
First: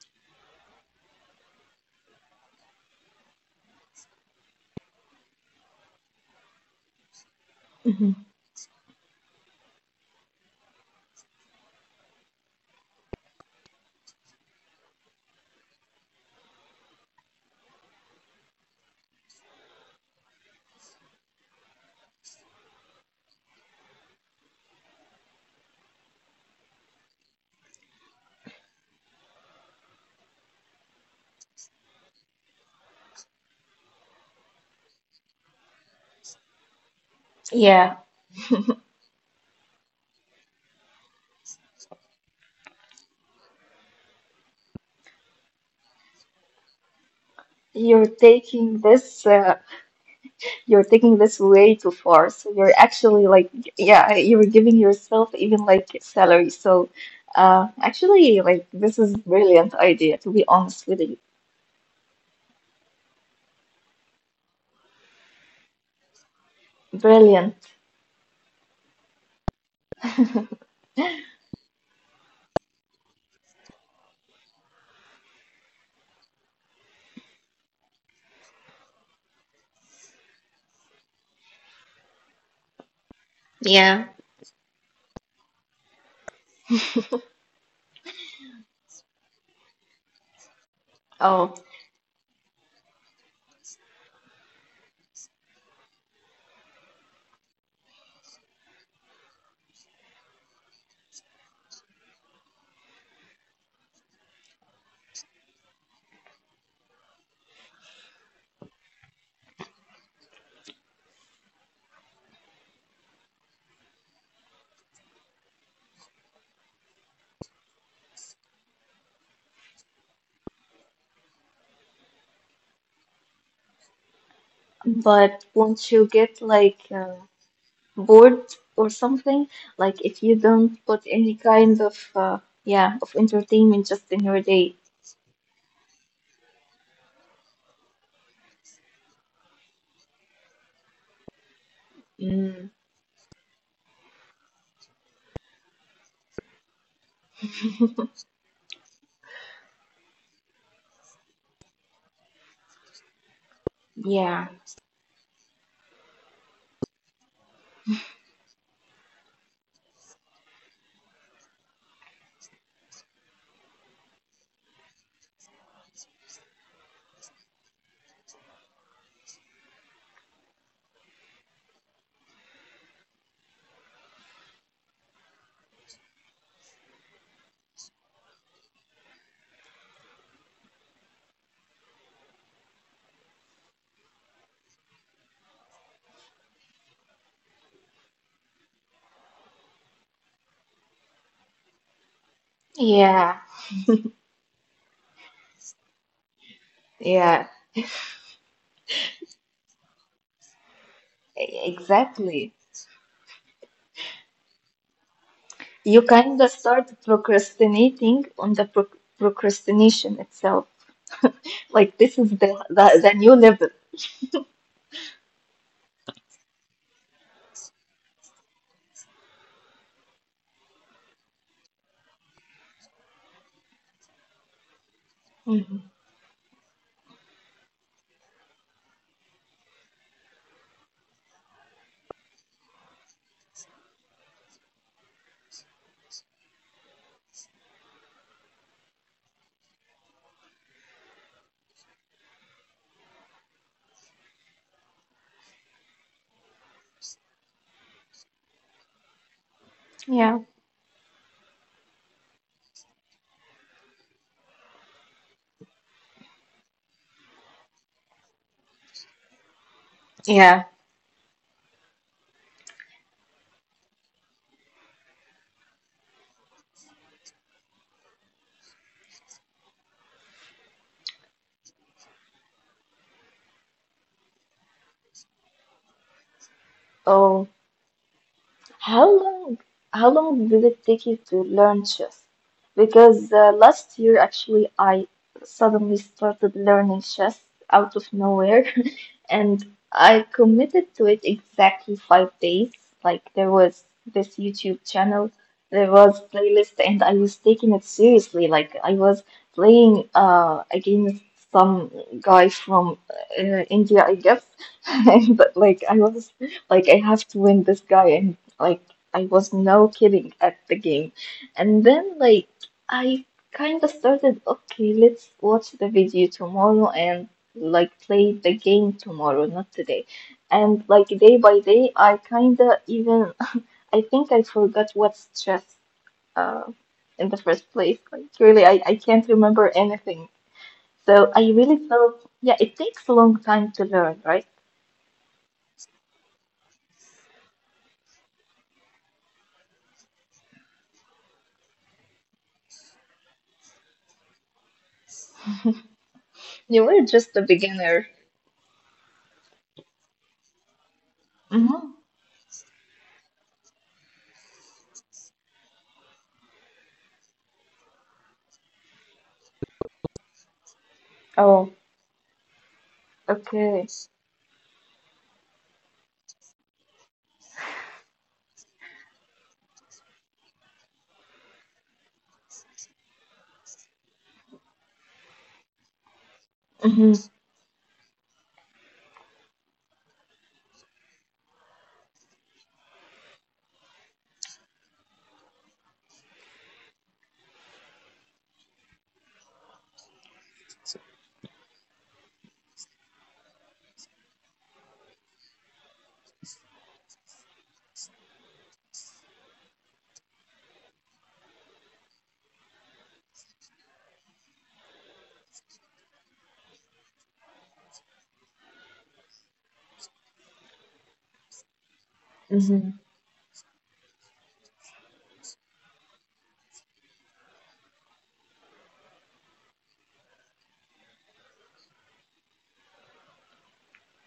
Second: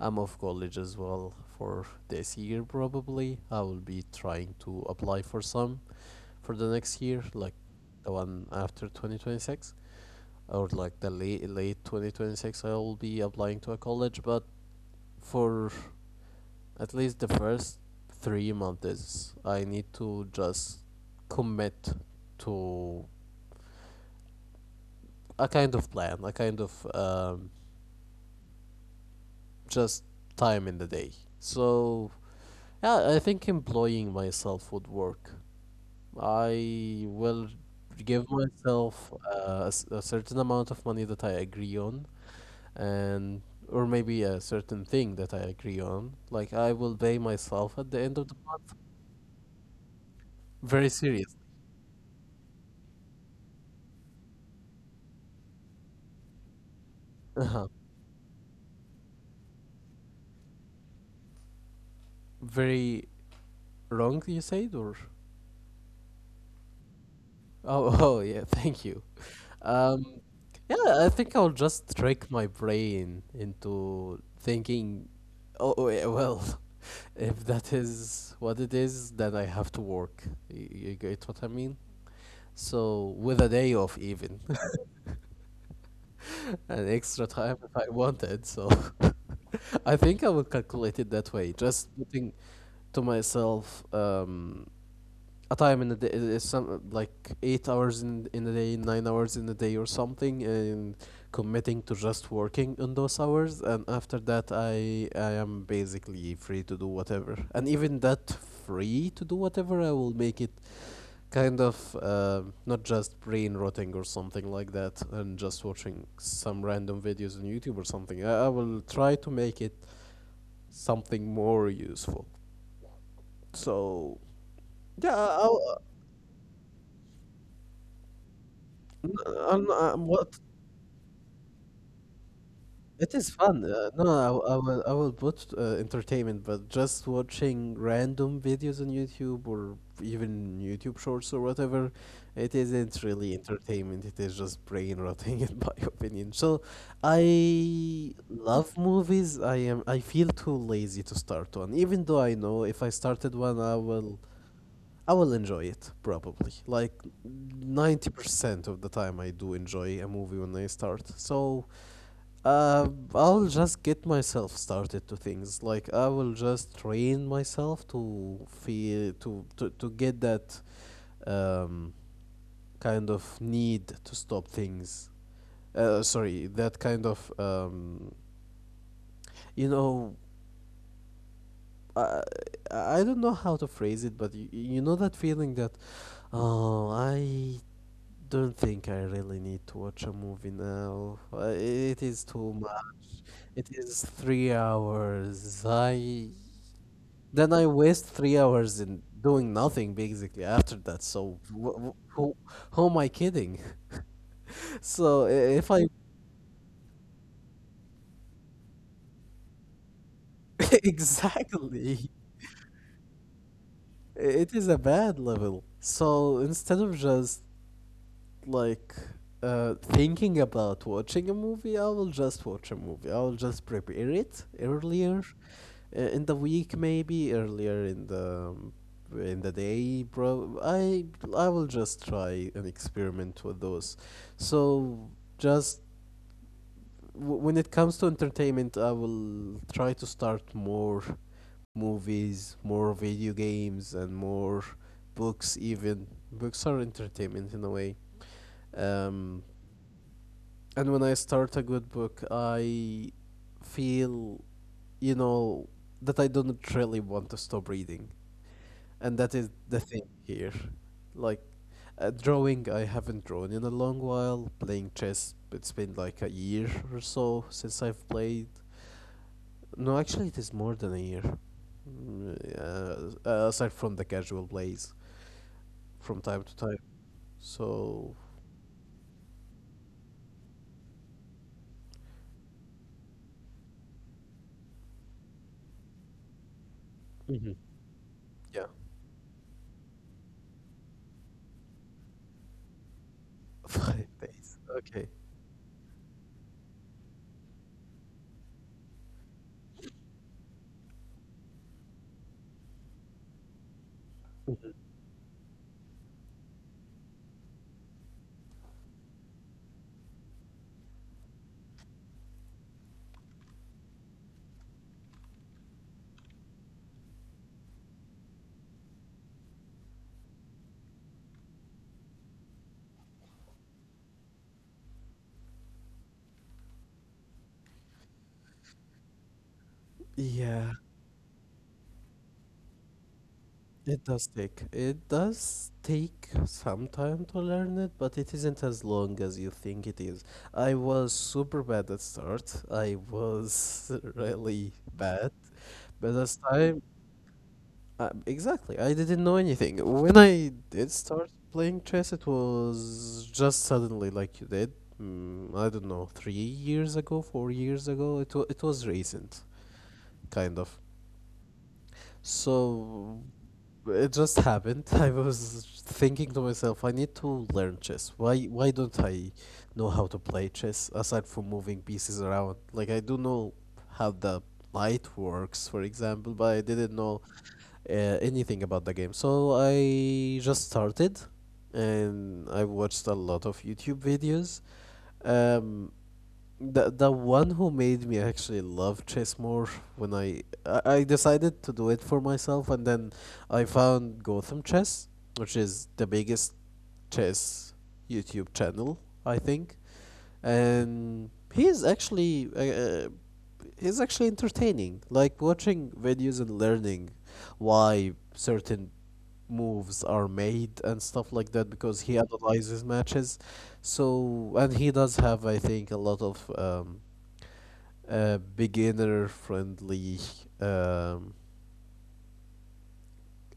Speaker 1: I'm off college as well for this year. Probably I will be trying to apply for some for the next year, like the
Speaker 2: Hmm.
Speaker 1: one after 2026, or like the late 2026 I'll be applying to a college. But for at least the first 3 months I need to just commit to a kind of plan, a kind of just time in the day. So yeah, I think employing myself would work. I will give
Speaker 2: Yeah.
Speaker 1: myself a certain amount of money that I agree on, and or maybe a certain thing that I agree on. Like I will pay myself at the end
Speaker 2: You're
Speaker 1: of the month.
Speaker 2: taking this.
Speaker 1: Very
Speaker 2: You're
Speaker 1: seriously.
Speaker 2: taking
Speaker 1: (laughs)
Speaker 2: this way too far. So you're actually like, yeah, you're giving yourself even like salary. So,
Speaker 1: Uh-huh.
Speaker 2: actually, like this is brilliant idea. To be honest with you,
Speaker 1: Very wrong, you said, or
Speaker 2: brilliant.
Speaker 1: oh, (laughs) oh yeah, thank you. Um, yeah, I think I'll just trick my brain into thinking. Oh, yeah, well, (laughs) if that is what it is, then I have to work. You get what I mean? So with a day
Speaker 2: Yeah.
Speaker 1: off, even (laughs) an extra time if I wanted. So. (laughs) I think I would calculate it that
Speaker 2: Oh,
Speaker 1: way, just putting to myself a time in the day, is some like 8 hours in a day, 9 hours in a day, or something, and committing to just working on those hours. And after that, I am basically free to do whatever. And even that free to do whatever, I will make it kind of not just brain rotting or something like that, and just watching some random videos on YouTube or something. I will try to make it something more useful. So yeah,
Speaker 2: but won't you get like? Board or something. Like if
Speaker 1: I'm
Speaker 2: you
Speaker 1: what
Speaker 2: don't put any kind of yeah of
Speaker 1: it is fun.
Speaker 2: entertainment just in
Speaker 1: No,
Speaker 2: your day.
Speaker 1: I will put entertainment, but just watching random videos on YouTube or even YouTube shorts or whatever,
Speaker 2: Mm,
Speaker 1: it isn't really entertainment. It is just brain rotting, (laughs) in my opinion. So I love movies. I feel too lazy to start one, even though I know if I started one,
Speaker 2: yeah,
Speaker 1: I will enjoy it probably. Like 90% of the time I do enjoy a movie when I start. So uh, I'll just get myself started to things. Like I will just train myself to feel to get that um, kind of need to stop things. That kind of you know I I don't know how to phrase it, but you know that feeling that oh I don't think I really need to watch a movie now. It is too
Speaker 2: yeah,
Speaker 1: much. It is 3 hours. I
Speaker 2: yeah,
Speaker 1: then I waste 3 hours in doing nothing basically after that. So
Speaker 2: exactly.
Speaker 1: who am I kidding? (laughs) So I-
Speaker 2: You
Speaker 1: if
Speaker 2: kind
Speaker 1: I
Speaker 2: of start procrastinating on the procrastination itself.
Speaker 1: (laughs)
Speaker 2: Like this is the
Speaker 1: exactly,
Speaker 2: the, the new level.
Speaker 1: it is a bad level. So instead of just like thinking about watching a movie, I will just watch a movie. I will just prepare it
Speaker 2: Mhm.
Speaker 1: earlier in the week, maybe earlier in the day. Bro, I will just try and experiment with those. So just when it comes to entertainment, I will try to start more movies, more video games, and more books. Even books are entertainment in a way. Um,
Speaker 2: Yeah,
Speaker 1: and when I start a good book, I feel, you know, that I don't really want to stop reading. And that is the
Speaker 2: yeah.
Speaker 1: thing here. Like, drawing, I haven't drawn in a long while. Playing chess, it's been like a year or so since I've played. No, actually, it is more than a year. Mm, yeah. Aside from the casual plays from time to
Speaker 2: Oh,
Speaker 1: time. So,
Speaker 2: how long how long did it take you to learn chess? Because last year actually I suddenly started learning chess out of
Speaker 1: mhm,
Speaker 2: nowhere. (laughs)
Speaker 1: yeah,
Speaker 2: And I committed to it exactly 5 days. Like there was this
Speaker 1: (laughs) five
Speaker 2: YouTube
Speaker 1: days.
Speaker 2: channel,
Speaker 1: Okay.
Speaker 2: there was playlist, and I was taking it seriously. Like I was playing against some guy from India, I guess, (laughs) and but, like I was like I have to win this guy, and like I was no kidding at the game, and then like I kind of started okay let's watch the video tomorrow and like play the game tomorrow, not today. And like day by day, I kinda even (laughs) I think I forgot what's stress uh in the first place. Like really, I can't remember anything. So
Speaker 1: Yeah,
Speaker 2: I really felt yeah, it takes a long time to learn, right?
Speaker 1: it does take. It does take some time to learn it, but it isn't as long as you think it is. I was super bad at start. I was (laughs) really bad.
Speaker 2: You
Speaker 1: But
Speaker 2: were
Speaker 1: as
Speaker 2: just a
Speaker 1: time,
Speaker 2: beginner.
Speaker 1: exactly, I didn't know anything. When I did
Speaker 2: Mm-hmm.
Speaker 1: start playing chess, it was just suddenly like you did. Mm, I don't know, 3 years ago, 4 years ago. It was recent, kind of.
Speaker 2: Oh, okay.
Speaker 1: So it just happened. (laughs) I was thinking to myself, I need to learn chess. Why don't I know how to play chess aside from moving pieces around? Like I do know how the light works, for example,
Speaker 2: Mm-hmm.
Speaker 1: but I didn't know uh, anything about the game. So I just started and I watched a lot of YouTube videos. Um the one who made me actually love chess more when I decided to do it for myself and then I found Gotham Chess, which is the biggest chess YouTube channel, I think, and he's actually entertaining like watching videos and learning why certain moves are made and stuff like that because he
Speaker 2: Mm-hmm.
Speaker 1: analyzes matches, so and he does have, I think, a lot of beginner friendly um,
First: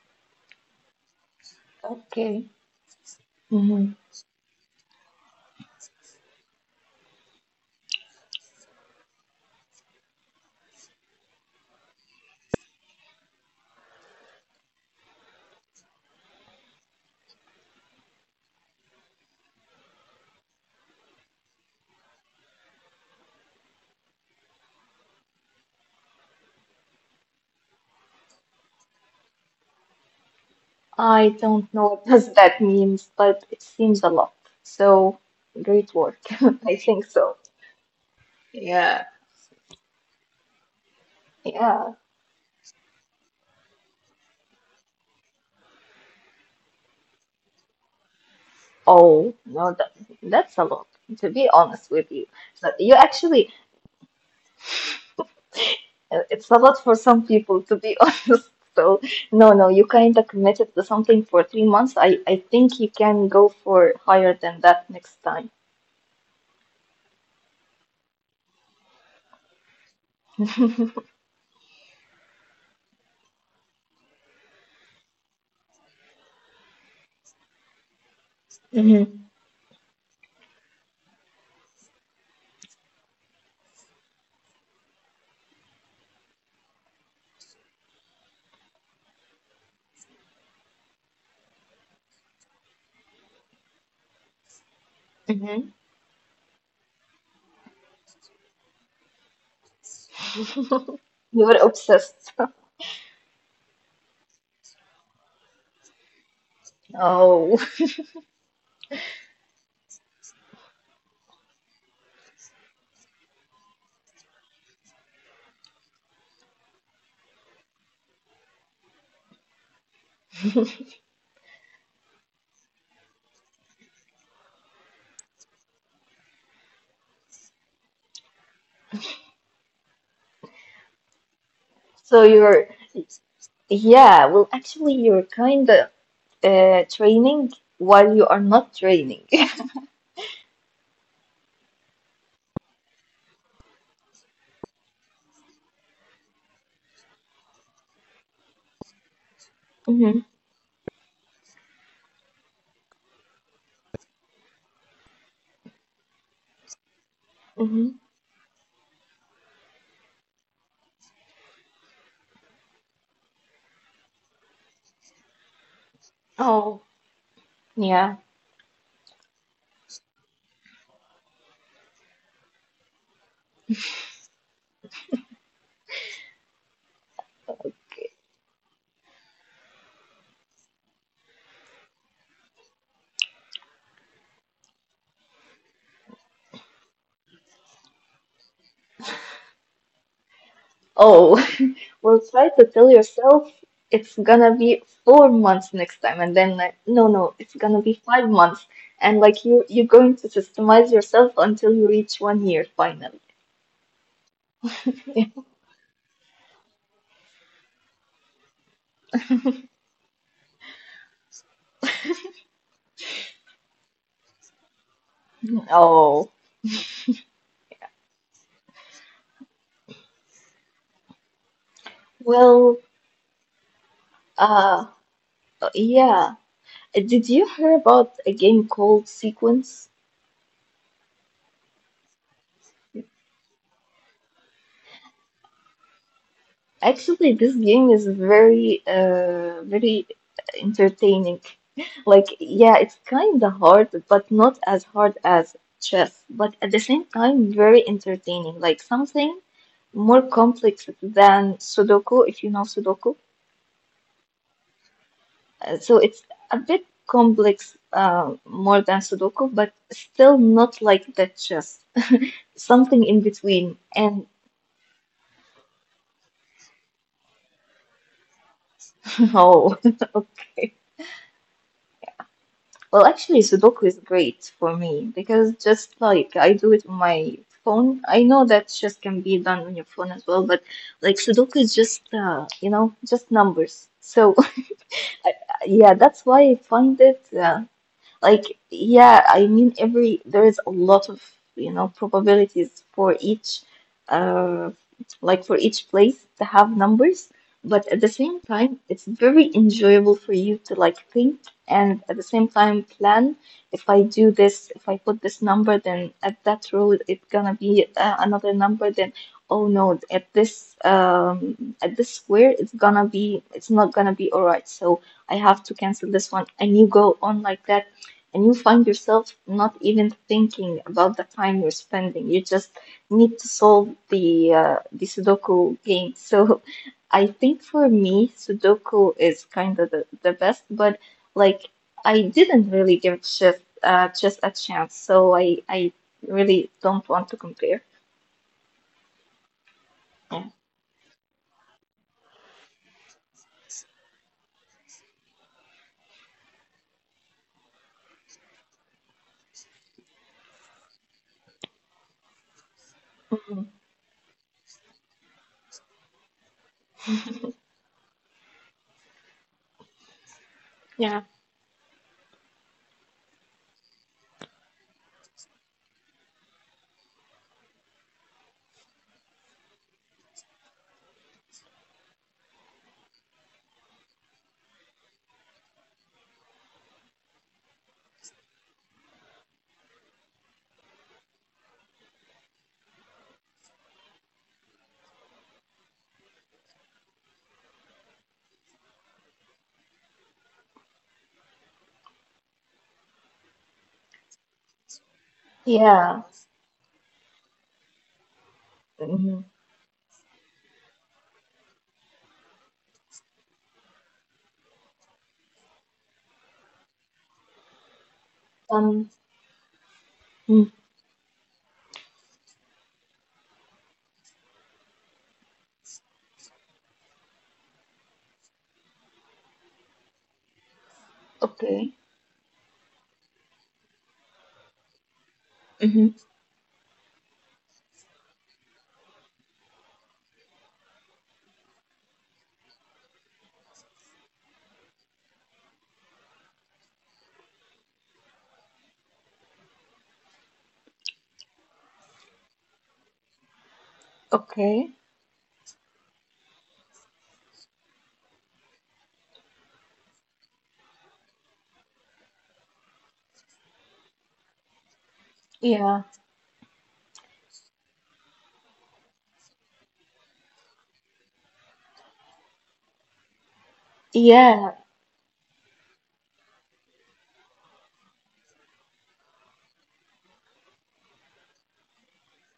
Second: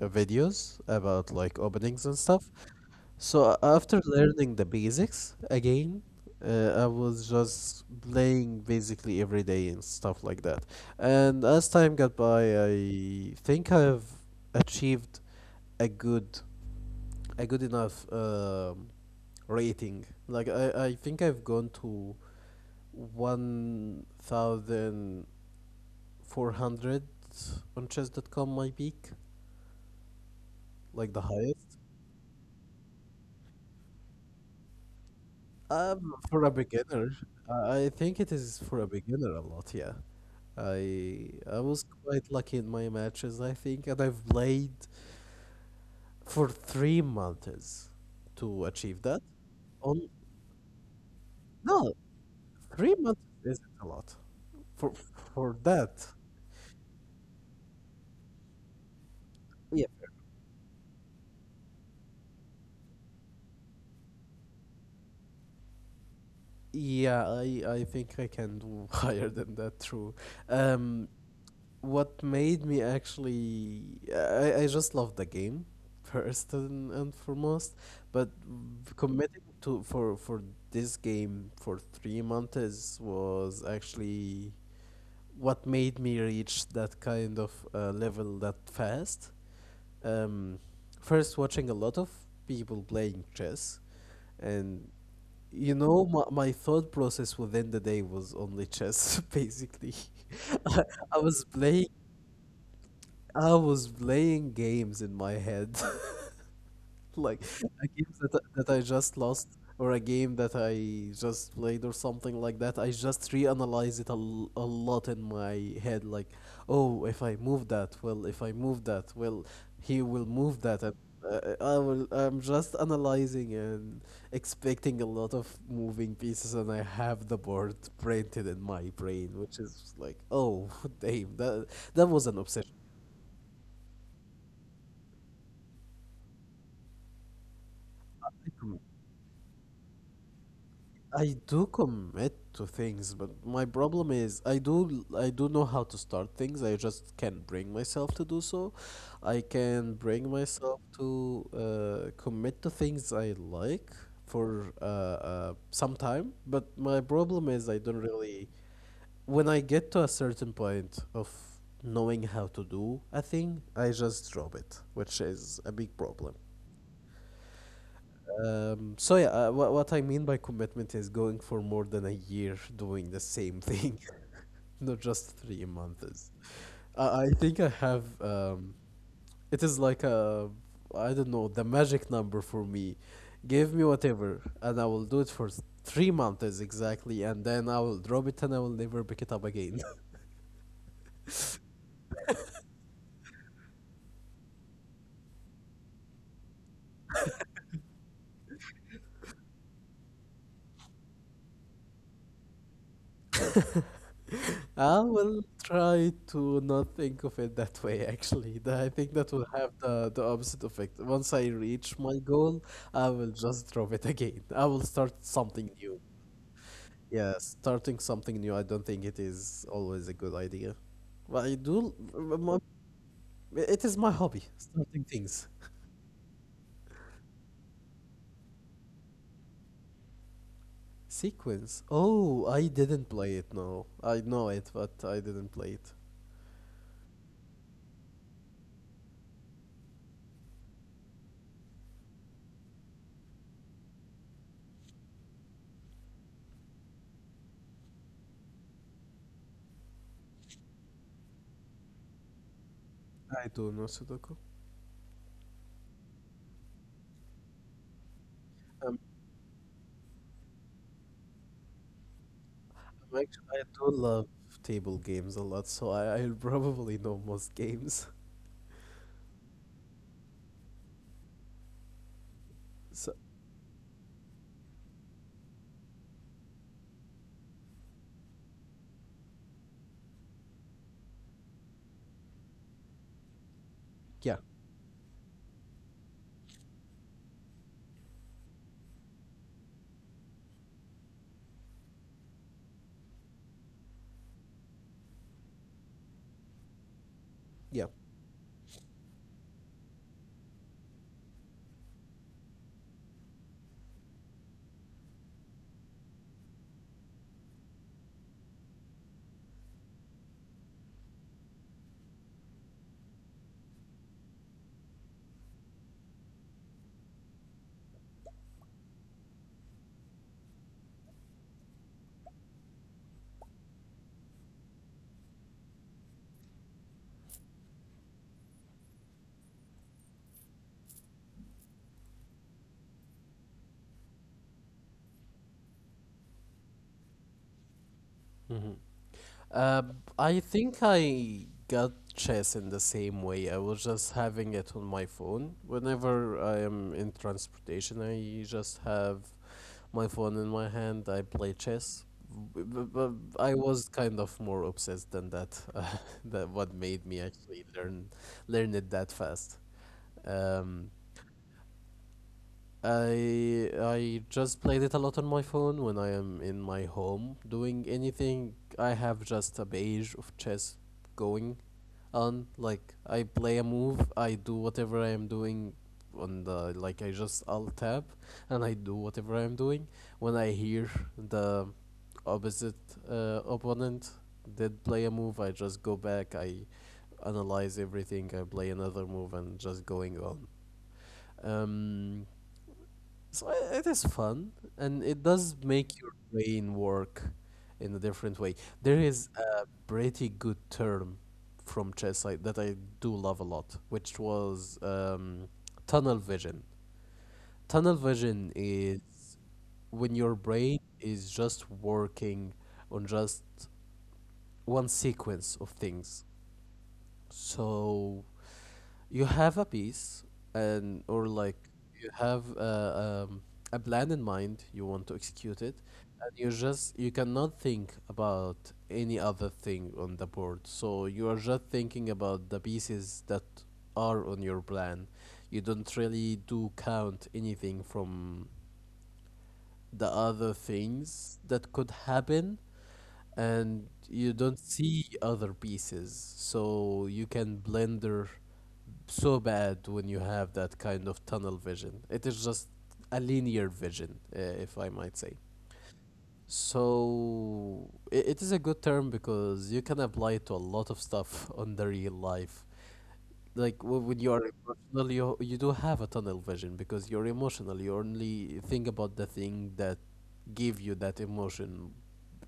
Speaker 1: videos about like openings and stuff.
Speaker 2: Okay.
Speaker 1: So
Speaker 2: Mm-hmm.
Speaker 1: after learning the basics again, I was just playing basically every day and stuff like that. And as time got by, I think I've achieved a good, a good enough rating. Like I think I've gone to 1,400 on chess.com, my peak, like the
Speaker 2: I don't
Speaker 1: highest.
Speaker 2: know what does that means, but it seems a lot. So great work.
Speaker 1: For a
Speaker 2: (laughs) I think
Speaker 1: beginner,
Speaker 2: so.
Speaker 1: I think it is, for a
Speaker 2: Yeah,
Speaker 1: beginner, a lot. Yeah, I was
Speaker 2: yeah.
Speaker 1: quite lucky in my matches, I think, and I've played for 3 months to achieve that.
Speaker 2: Oh, no, that,
Speaker 1: On
Speaker 2: that's a lot, to be honest
Speaker 1: No,
Speaker 2: with you. So you
Speaker 1: 3 months
Speaker 2: actually,
Speaker 1: isn't a lot for that.
Speaker 2: it's a lot for some people, to be (laughs) honest. So, no, no,
Speaker 1: Yeah,
Speaker 2: you kind of committed to something for 3 months. I think you can go for higher than that next time.
Speaker 1: yeah, I think I can do (laughs) higher than that. True. Um, what made me actually I just love the game first and foremost, but
Speaker 2: Hmm.
Speaker 1: committing to for this game for 3 months was actually what made me reach that kind of level that fast. um First, watching a lot of people playing chess, and you
Speaker 2: Hmm.
Speaker 1: know, my thought process within the day was only chess (laughs) basically. (laughs) I,
Speaker 2: (laughs)
Speaker 1: I was
Speaker 2: You were
Speaker 1: playing
Speaker 2: obsessed. (laughs)
Speaker 1: I was playing games in my head, (laughs) like
Speaker 2: Oh,
Speaker 1: a game that I just lost or a game that I just played or something like that. I just reanalyze it a lot in my head, like, oh, if I move that, well, if I move that, well, he will move that, and I will. I'm just analyzing and expecting a lot of moving pieces, and I have the board printed in my brain, which is like, oh, (laughs) damn, that
Speaker 2: (laughs)
Speaker 1: was
Speaker 2: so
Speaker 1: an obsession.
Speaker 2: you're, yeah, well, actually, you're kind of training while you are not training. (laughs)
Speaker 1: I do commit to things, but my problem is I do know how to start things. I just can't bring myself to do so. I can
Speaker 2: Hmm.
Speaker 1: bring myself to commit to things I like for some time, but my problem is I don't
Speaker 2: Hmm.
Speaker 1: really, when I get to a certain point of knowing how to do a thing, I just drop it, which is a big problem.
Speaker 2: Oh, yeah.
Speaker 1: So, what I mean by commitment is going for more than a year doing the same thing, (laughs) not just 3 months. I think I have. It is like a, I don't know, the magic number for me. Give me whatever, and I will do it for 3 months exactly, and then I will drop it and I will never pick it up again. (laughs)
Speaker 2: Oh, (laughs) well, try to tell yourself it's gonna be 4 months next time, and then like, no, no, it's gonna be 5 months, and like you're going to systemize yourself until you reach 1 year finally.
Speaker 1: I
Speaker 2: (laughs)
Speaker 1: will try to not think of it that way, actually. I think that will have the opposite effect. Once I reach my goal, I will just drop it again. I will start something new.
Speaker 2: Oh,
Speaker 1: Yeah, starting something new, I don't think it is always a good idea. But I do.
Speaker 2: well,
Speaker 1: It is my hobby,
Speaker 2: uh,
Speaker 1: starting things.
Speaker 2: yeah. Did you hear about a game called Sequence?
Speaker 1: Sequence. Oh, I didn't play it, no. I know it, but I didn't play it.
Speaker 2: Actually, this game is very, very entertaining. Like, yeah, it's kind of hard, but not as hard as chess. But at the same time, very entertaining. Like something more complex than Sudoku, if you know Sudoku.
Speaker 1: I do know Sudoku.
Speaker 2: So it's a bit complex, more than Sudoku, but still not like the chess. (laughs) Something in
Speaker 1: Actually, I
Speaker 2: between.
Speaker 1: do
Speaker 2: And
Speaker 1: love table games a lot, so I (laughs) probably know most games.
Speaker 2: (laughs) oh, (laughs) well,
Speaker 1: (laughs) So
Speaker 2: actually, Sudoku is great for me because just like I do it on my phone. I know that just can be done on your phone as well, but like Sudoku is just, you know, just numbers. So
Speaker 1: yeah,
Speaker 2: (laughs) yeah, that's why I find it. Like, yeah, I mean, every there is a lot of, you know, probabilities for each, uh, like for each place to have numbers, but
Speaker 1: yeah.
Speaker 2: at the same time, it's very enjoyable for you to like think and at the same time plan. If I do this, if I put this number, then at that row it's gonna be another number. Then, oh no, at this square it's gonna be it's not gonna be all right. So, I have to cancel this one, and you go on like that and you find yourself not even thinking about the time you're spending. You just need to solve the Sudoku game. So (laughs) I think for me, Sudoku is kind of the best, but like I didn't really give chess chess a chance, so I really don't want to compare.
Speaker 1: Hmm.
Speaker 2: Yeah.
Speaker 1: I think I got chess in the same way. I was just having it on my phone. Whenever I am in transportation, I just have my phone in my hand. I play chess. B- b- b- I was kind of more obsessed than that. (laughs) That what made me actually learn it that fast. Um,
Speaker 2: Yeah.
Speaker 1: I just played it a lot on my phone when I am in my home doing anything. I have just a page of chess going on. Like I play a move, I do whatever I am doing on the like I just alt tab and I do whatever I am doing. When I hear the opposite opponent did play a move, I just go back, I analyze everything, I play another move and just going on. Um, so it is fun, and it does make
Speaker 2: Yeah.
Speaker 1: your brain work in a different way. There is
Speaker 2: Mhm.
Speaker 1: a pretty good term from chess, that I do love a lot, which was tunnel vision. Tunnel vision
Speaker 2: Um.
Speaker 1: is when your
Speaker 2: Mm,
Speaker 1: brain is just working on just one sequence of things. So you have a piece, and or like
Speaker 2: okay.
Speaker 1: you have a plan in mind, you want to execute it,
Speaker 2: Hmm.
Speaker 1: and you just, you cannot think about any other thing on the board, so you are just thinking about the pieces that are on your plan. You don't really do count anything from the other things that could happen, and you don't
Speaker 2: Okay.
Speaker 1: see other pieces, so you can blender so bad when you have that kind of tunnel vision. It is just a linear vision, if I might say.
Speaker 2: Yeah.
Speaker 1: So it is a good term because you can apply it to a lot of stuff (laughs) on the real life. Like when you are
Speaker 2: Yeah.
Speaker 1: emotional, you do have a tunnel vision because you're emotional. You only think about the thing that give you that emotion,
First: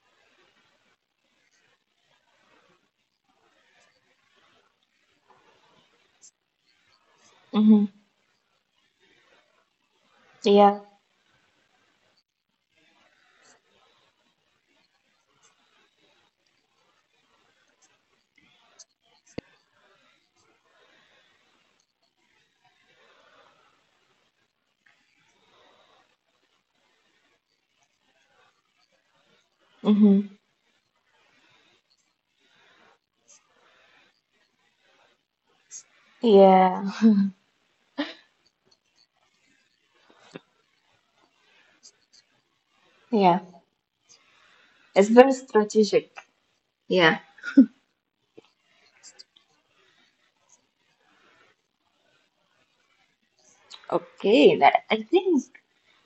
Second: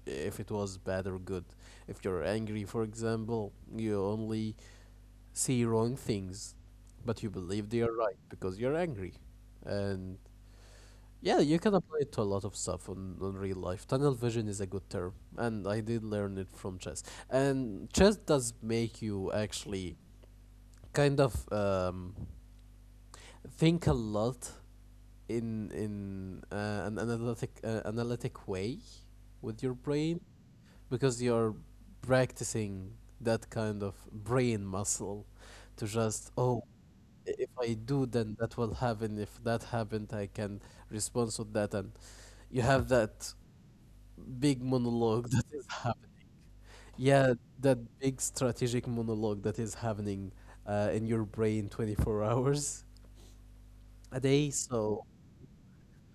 Speaker 1: if it was bad or good. If you're angry, for example, you only see wrong things, but you believe they
Speaker 2: Hmm.
Speaker 1: are right because you're angry. And
Speaker 2: Yeah.
Speaker 1: yeah, you can apply it to a lot of stuff on real life. Tunnel vision is a good term, and I did learn it from chess. And chess does make you actually kind of think a lot in an analytic way with your brain
Speaker 2: Hmm.
Speaker 1: because you're practicing that kind of brain muscle to just, oh,
Speaker 2: Yeah.
Speaker 1: if I do, then that will happen. If that happened, I can respond to that. And you have that
Speaker 2: Yeah,
Speaker 1: big
Speaker 2: it's
Speaker 1: monologue
Speaker 2: very
Speaker 1: that is happening.
Speaker 2: strategic. Yeah.
Speaker 1: Yeah, that big strategic monologue that is happening in your brain 24 hours a day.
Speaker 2: Okay. That,
Speaker 1: So
Speaker 2: I think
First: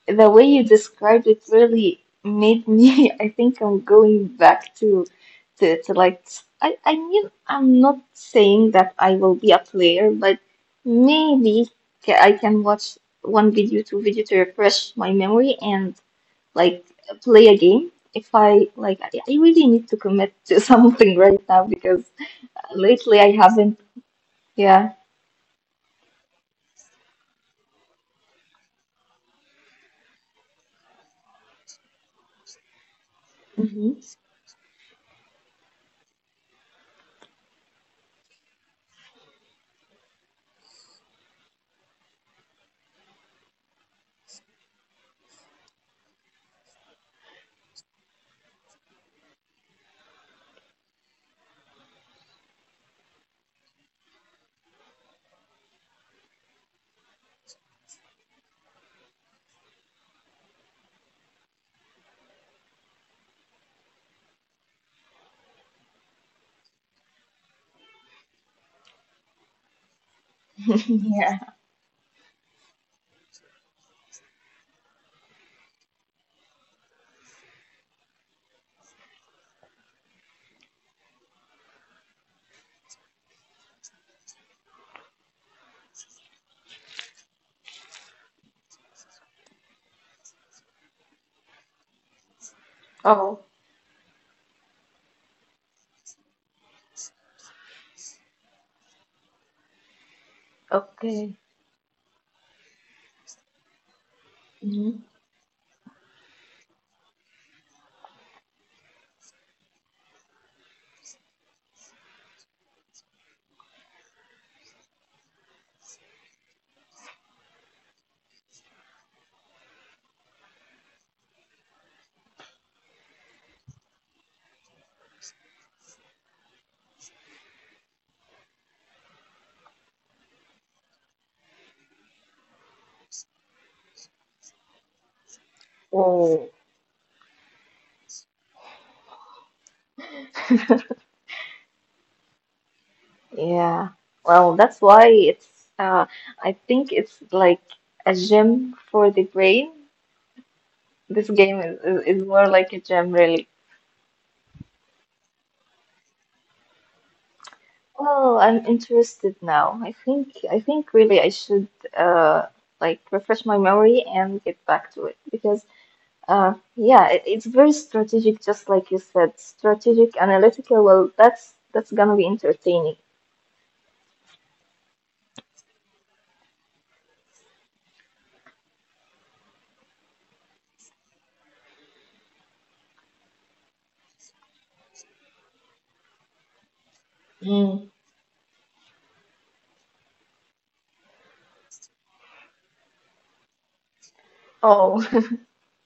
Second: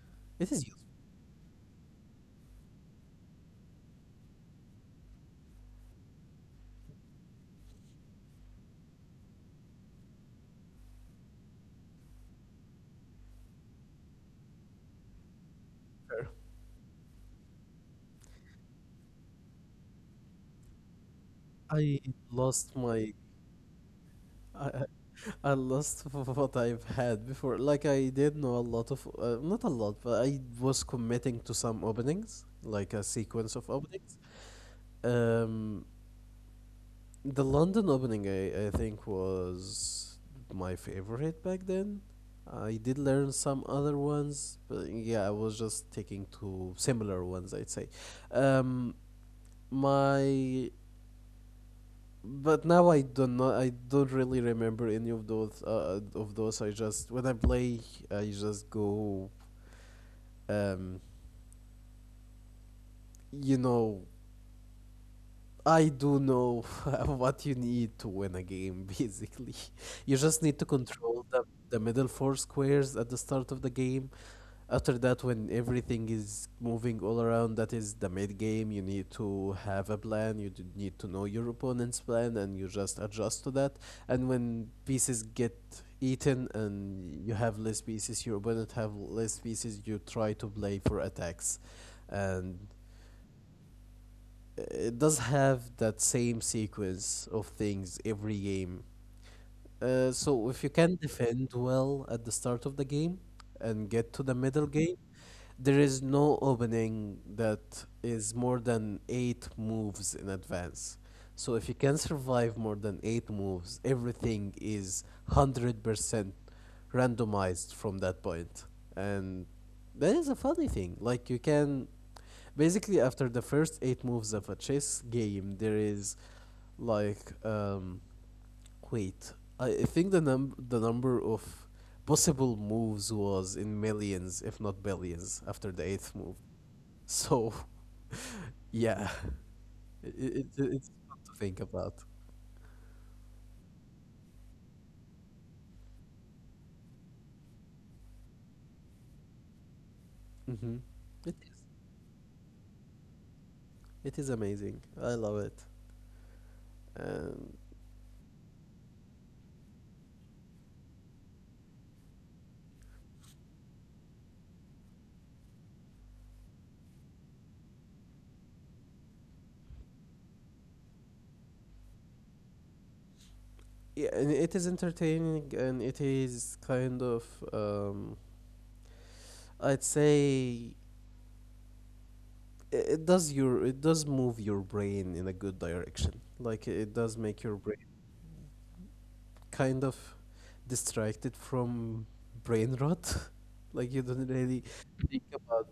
Speaker 2: the way
Speaker 1: it
Speaker 2: you
Speaker 1: is useful.
Speaker 2: described it really made me. (laughs) I think I'm going back to, to like. I mean, I'm not saying that I will be a player, but maybe I can watch one video, two video to refresh my memory and like play a game. If I like, I really need to commit to (laughs) something right now because
Speaker 1: I lost
Speaker 2: lately
Speaker 1: my.
Speaker 2: I haven't.
Speaker 1: I,
Speaker 2: Yeah.
Speaker 1: I I lost (laughs) what I've had before. Like I did know a lot of, not a lot, but I was committing to some openings, like a sequence of
Speaker 2: Hmm.
Speaker 1: openings. Um, The London opening, I think, was my favorite back then. I did learn some other ones, but yeah, I was just taking to similar ones, I'd say. Um, my But now I don't know. I don't really remember any of those. I just when I play, I just go. Um, you know, I do know (laughs) what you need to win a game, basically. (laughs) You just need to
Speaker 2: (laughs)
Speaker 1: control
Speaker 2: Yeah.
Speaker 1: the middle four squares at the start of the game. After that, when everything is moving all around, that is the mid game. You need to have a plan, need to know your opponent's plan, and you just adjust to that. And when pieces get eaten and you have less pieces, your opponent have less pieces, you try to play for attacks. And
Speaker 2: Oh,
Speaker 1: it does have that same sequence of things every game. So if you can
Speaker 2: okay.
Speaker 1: defend well at the start of the game and get to the middle
Speaker 2: Hmm.
Speaker 1: game, there is no opening that is more than 8 moves in advance. So if you can survive more than 8 moves, everything is 100% randomized from that point. And that is a funny thing. Like you can basically after the first 8 moves of a chess game there is like um wait, I think the num the number of possible moves was in millions if not billions after the eighth
Speaker 2: Oh,
Speaker 1: move So (laughs) yeah, (laughs) it,
Speaker 2: (laughs)
Speaker 1: it's fun to think about.
Speaker 2: yeah. Well, that's why it's, uh, I think it's like a gym for the brain.
Speaker 1: Mm-hmm.
Speaker 2: This
Speaker 1: It
Speaker 2: game
Speaker 1: is,
Speaker 2: is, is more like a gym, really.
Speaker 1: it is amazing. I love it. um
Speaker 2: Well, I'm interested now. I think really I should, uh, like refresh my memory and get back to it because, yeah, it's very strategic, just like you said, strategic, analytical. Well, that's gonna be entertaining.
Speaker 1: yeah, and it is entertaining, and it is kind of um I'd say it does your it does move your brain in a good direction. Like it does make your
Speaker 2: Mm.
Speaker 1: brain kind of distracted from brain rot. (laughs) Like you don't really
Speaker 2: Oh.
Speaker 1: think
Speaker 2: (laughs)
Speaker 1: about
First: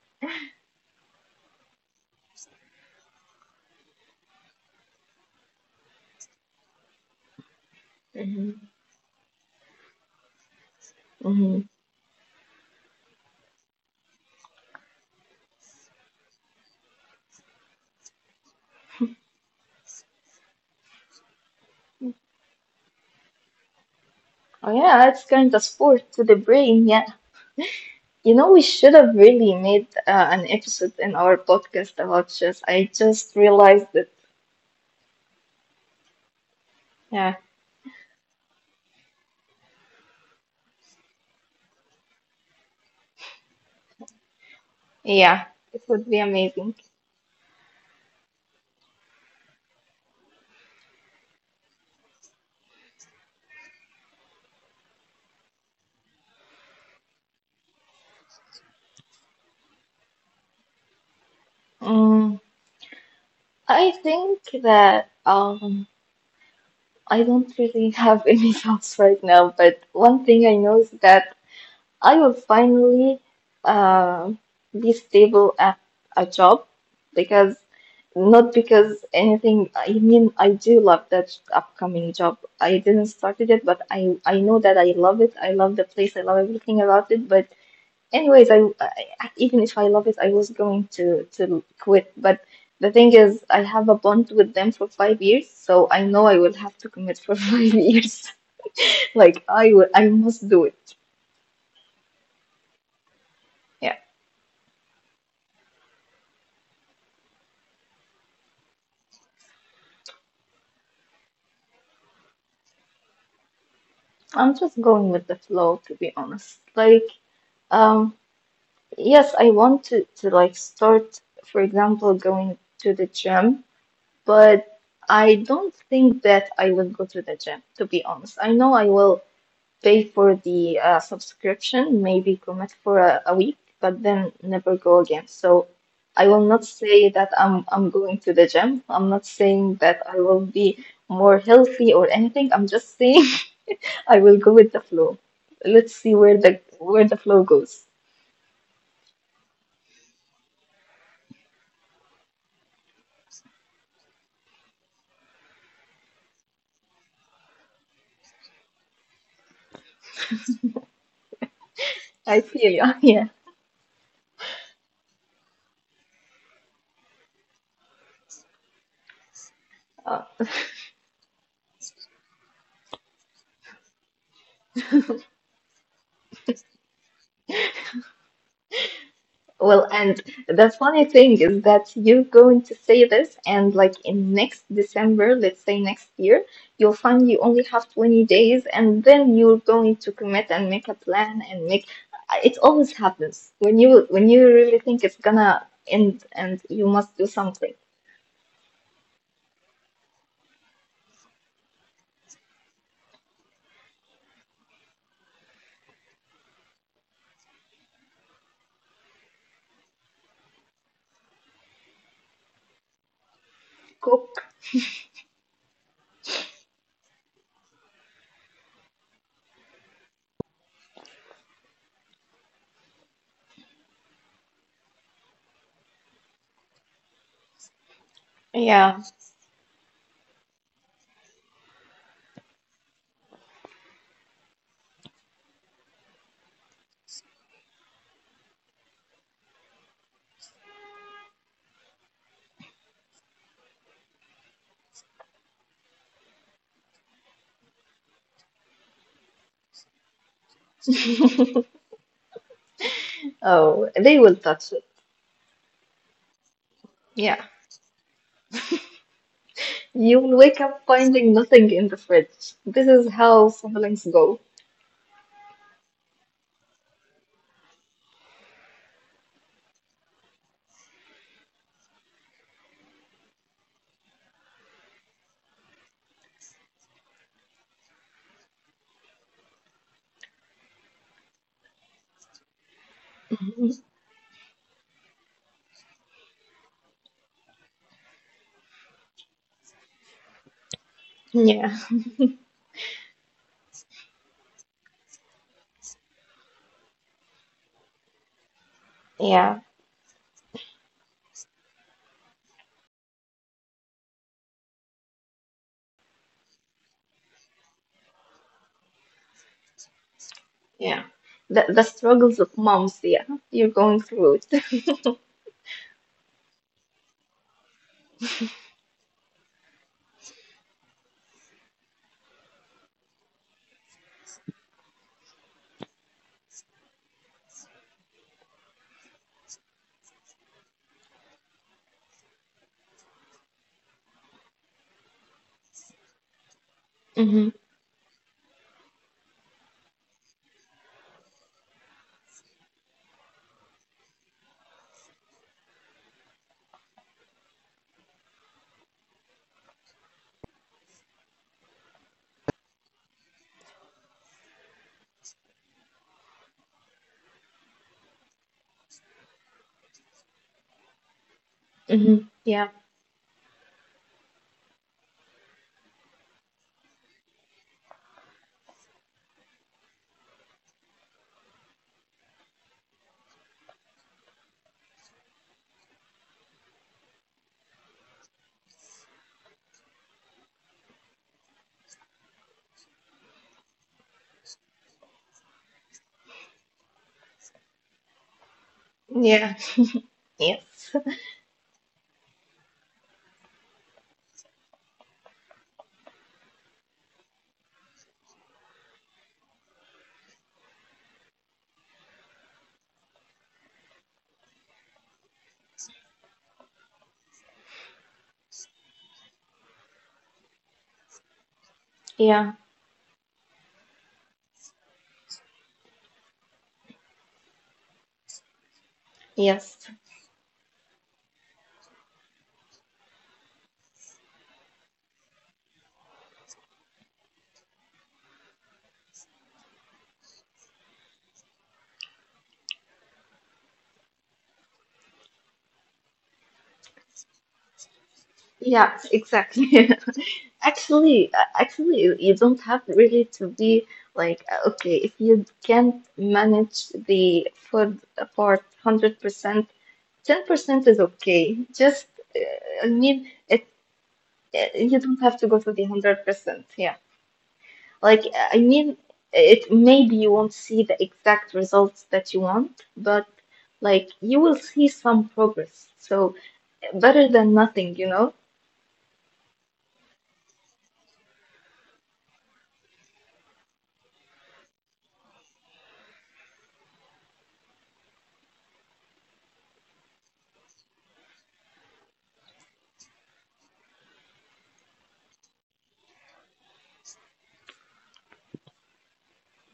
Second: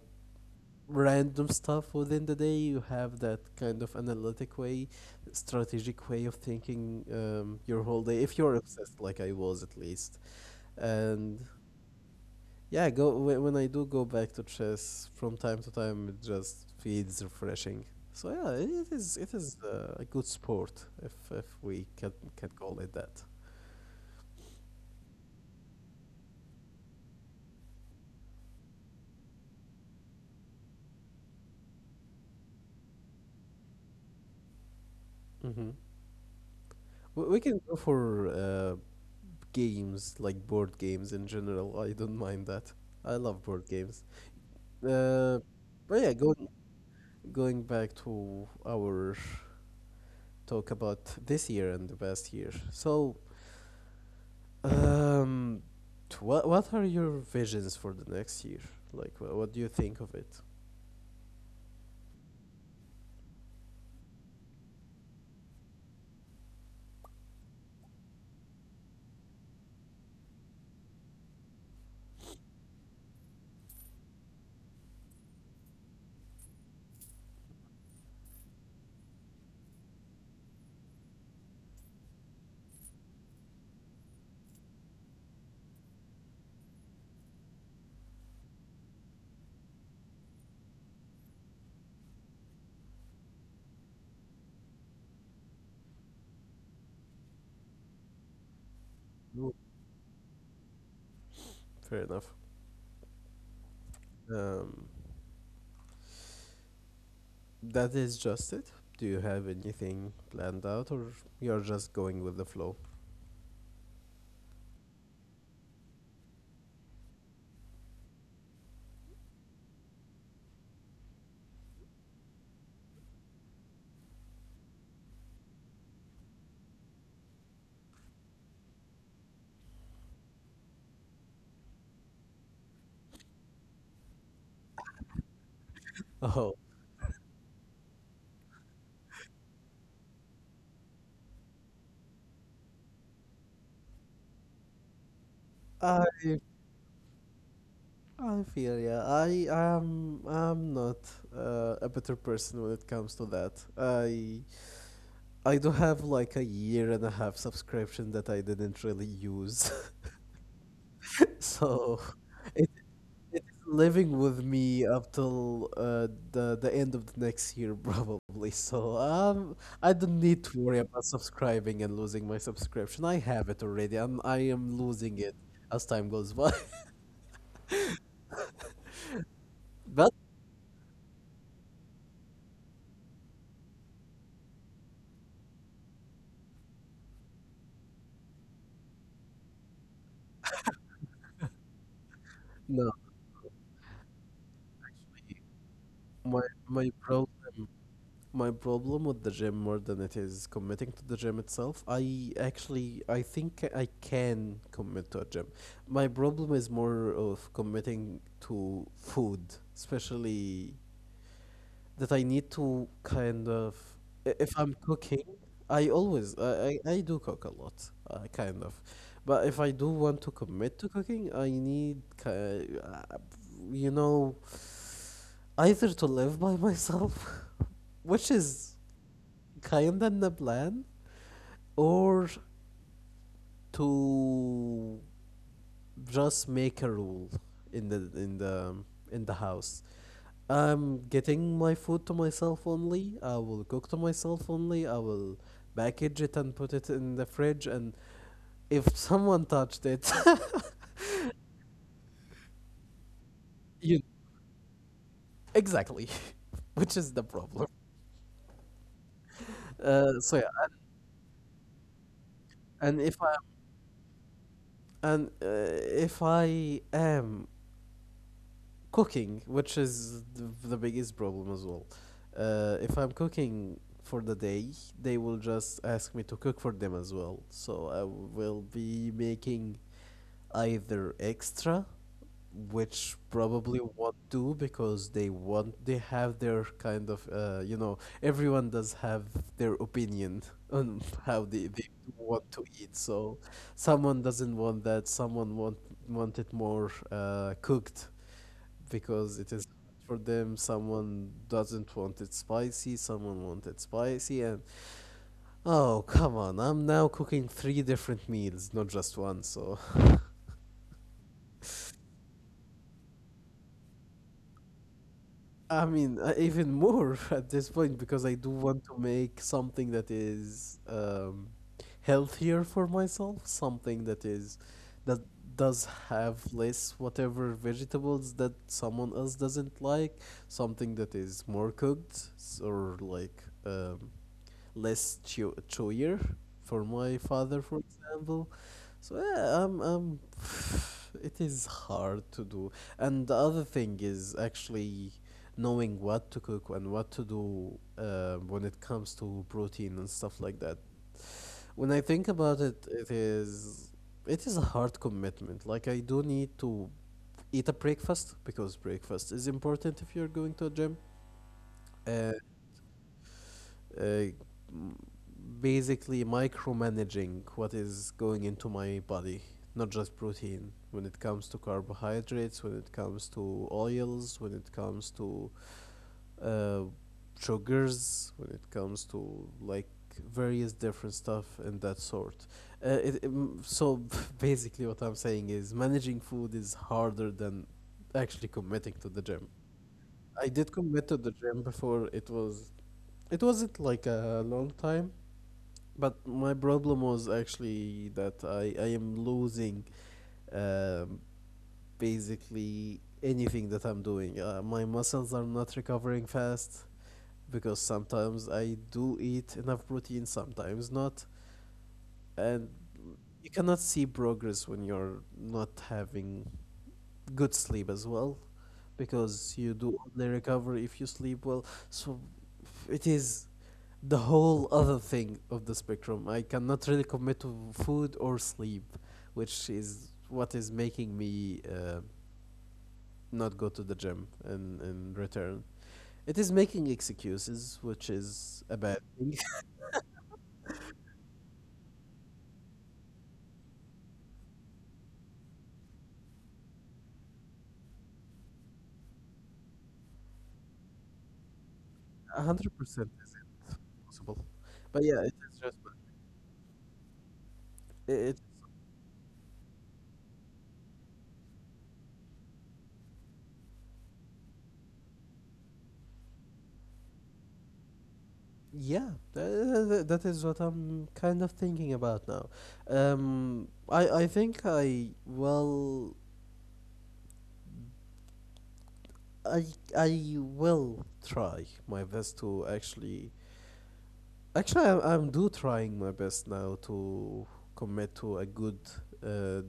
Speaker 1: random stuff within the day. You have that kind of analytic way, strategic way of thinking your whole day. If you're
Speaker 2: Mhm.
Speaker 1: obsessed, like I was at least, and
Speaker 2: Hmm.
Speaker 1: yeah, go when I do go back to chess from time to time, it just feels refreshing. So yeah, it is, it is a good sport if we can call it that.
Speaker 2: Oh yeah, it's kind of sport to the brain. Yeah, you know we should have really made an episode in our podcast about chess. I just realized it.
Speaker 1: Hmm. We,
Speaker 2: Yeah,
Speaker 1: we can go for games like board games in general. I don't mind that. I love board games. Uh,
Speaker 2: yeah, it
Speaker 1: but
Speaker 2: would
Speaker 1: yeah,
Speaker 2: be
Speaker 1: going
Speaker 2: amazing.
Speaker 1: going back to our talk about this year and the past year. So Um, what are your visions for the next year? Like, what do you think of it?
Speaker 2: Mm, I think that I don't really have (laughs) any thoughts right now, but one thing I know is that I will finally uh, be stable at a job because not because anything. I mean, I do love that upcoming job. I didn't started it, but I know that I love it. I love the place. I love everything about it. But anyways, I even if I love it, I was going to quit. But the thing is, I have a bond with them for 5 years, so I know I will have to commit for (laughs) 5 years. Like
Speaker 1: No.
Speaker 2: I will, I must do it.
Speaker 1: Fair enough.
Speaker 2: Yeah.
Speaker 1: Um, that is just it. Do you have anything planned out, or you're just going with the flow? (laughs)
Speaker 2: I'm just going with the flow, to be honest. Like, um, yes, I want to like start, for example, going to the gym, but I don't think that I will go to the gym, to be honest. I know I will pay for the subscription, maybe commit for a week, but then never go again. So I will
Speaker 1: Oh,
Speaker 2: not say that I'm going to the gym. I'm not saying that I will be more healthy or anything. I'm just saying I will go with the flow. Let's
Speaker 1: I
Speaker 2: see where the flow goes.
Speaker 1: I feel, yeah. I'm not a better person when it comes to that. I do have like a 1.5 year subscription that I didn't really use, (laughs) so
Speaker 2: I feel you. (laughs) Yeah.
Speaker 1: living with me up till the end of the next year (laughs) probably. So I don't
Speaker 2: Uh,
Speaker 1: need to worry about subscribing and losing my subscription. I have it already, and I am losing it as time goes by. (laughs)
Speaker 2: well,
Speaker 1: But
Speaker 2: and the funny thing is that you're going to say this, and like in next December, let's say next year, you'll find you only have 20 days, and then you're going to commit and make a plan and make. It
Speaker 1: no,
Speaker 2: always happens when you really think it's gonna end,
Speaker 1: my
Speaker 2: and
Speaker 1: my
Speaker 2: you must
Speaker 1: problem
Speaker 2: do something.
Speaker 1: my problem with the gym more than it is committing to the gym itself. I actually I think I can commit to a gym. My problem is more of committing to food, especially that I need to kind of
Speaker 2: Cook.
Speaker 1: if I'm cooking, I do cook a lot, kind of, but if I do want to commit to cooking, I need you know either to live by myself, (laughs) which is
Speaker 2: Yeah.
Speaker 1: kind of the plan, or to just make a rule in the in the in the house. I'm getting my food to myself only. I will cook to myself only. I will package it and put it in the fridge. And if (laughs) someone touched it,
Speaker 2: Oh,
Speaker 1: (laughs) you
Speaker 2: they will touch it.
Speaker 1: exactly, (laughs) which is the
Speaker 2: Yeah.
Speaker 1: problem. So
Speaker 2: You'll
Speaker 1: yeah,
Speaker 2: wake up finding nothing in the fridge. This
Speaker 1: and, and if
Speaker 2: is
Speaker 1: I
Speaker 2: how siblings go.
Speaker 1: and if I am cooking, which is the biggest problem as well. If I'm cooking for the day, they will just ask me to cook for them as well. So I will be making either extra, which probably won't do because they have their kind of everyone does have their opinion (laughs) on how
Speaker 2: Yeah,
Speaker 1: they want to eat. So someone doesn't want that. Someone want it more cooked because it
Speaker 2: yeah,
Speaker 1: is for them. Someone doesn't want it spicy, someone want it spicy, and oh, come on, I'm now cooking three different meals, not just one. So
Speaker 2: yeah. The struggles of moms, yeah. You're going through it. (laughs)
Speaker 1: (laughs) I mean, even more (laughs) at this point because I do want to make something that is healthier for myself, something that does have less whatever vegetables that someone else doesn't like, something that is more cooked or like chewier for my
Speaker 2: Mm-hmm,
Speaker 1: father, for example. So yeah, I'm. (sighs) It is hard to do. And the other thing is actually knowing what to cook and what to do when it comes to protein and stuff like that. When I think about it, it is, it is a hard commitment. Like I do need to eat a breakfast because breakfast is important if you're going to a gym.
Speaker 2: mm-hmm.
Speaker 1: Uh,
Speaker 2: Yeah,
Speaker 1: uh, basically micromanaging what is going into my body, not just protein. When it comes to carbohydrates, when it comes to oils, when it comes to uh, sugars, when it comes to like various different stuff and that sort. So (laughs) basically, what I'm saying is managing food is harder than actually committing to the gym.
Speaker 2: yeah,
Speaker 1: I did
Speaker 2: yes,
Speaker 1: commit to the gym before. It was, it wasn't like a long time, but my problem was actually that I am losing um, basically anything that I'm doing. My muscles are not recovering fast because sometimes I do eat enough protein, sometimes not.
Speaker 2: yeah,
Speaker 1: And you cannot see progress when you're not having good sleep as well, because you
Speaker 2: yes.
Speaker 1: do only recover if you sleep well. So it is the whole other thing of the spectrum. I cannot really commit to food or sleep, which is what is making me not go to the gym in return. It is making excuses, which is a
Speaker 2: Yeah,
Speaker 1: bad thing.
Speaker 2: exactly. (laughs) Actually, actually, you you don't have really to be like, okay, if you can't manage the food part 100%, 10% is okay. Just,
Speaker 1: (laughs)
Speaker 2: I
Speaker 1: 100%
Speaker 2: mean, it.
Speaker 1: impossible.
Speaker 2: You
Speaker 1: But
Speaker 2: don't
Speaker 1: yeah, it,
Speaker 2: have to go to the 100%. Yeah. Like,
Speaker 1: it
Speaker 2: I mean, it maybe you won't see the exact results that you want, but like you will see some progress. So, better than nothing, you know?
Speaker 1: yeah, that is what I'm kind of thinking about now. Um, I I think I well I I will try my best to actually actually, I'm do trying my best now to commit to a good uh,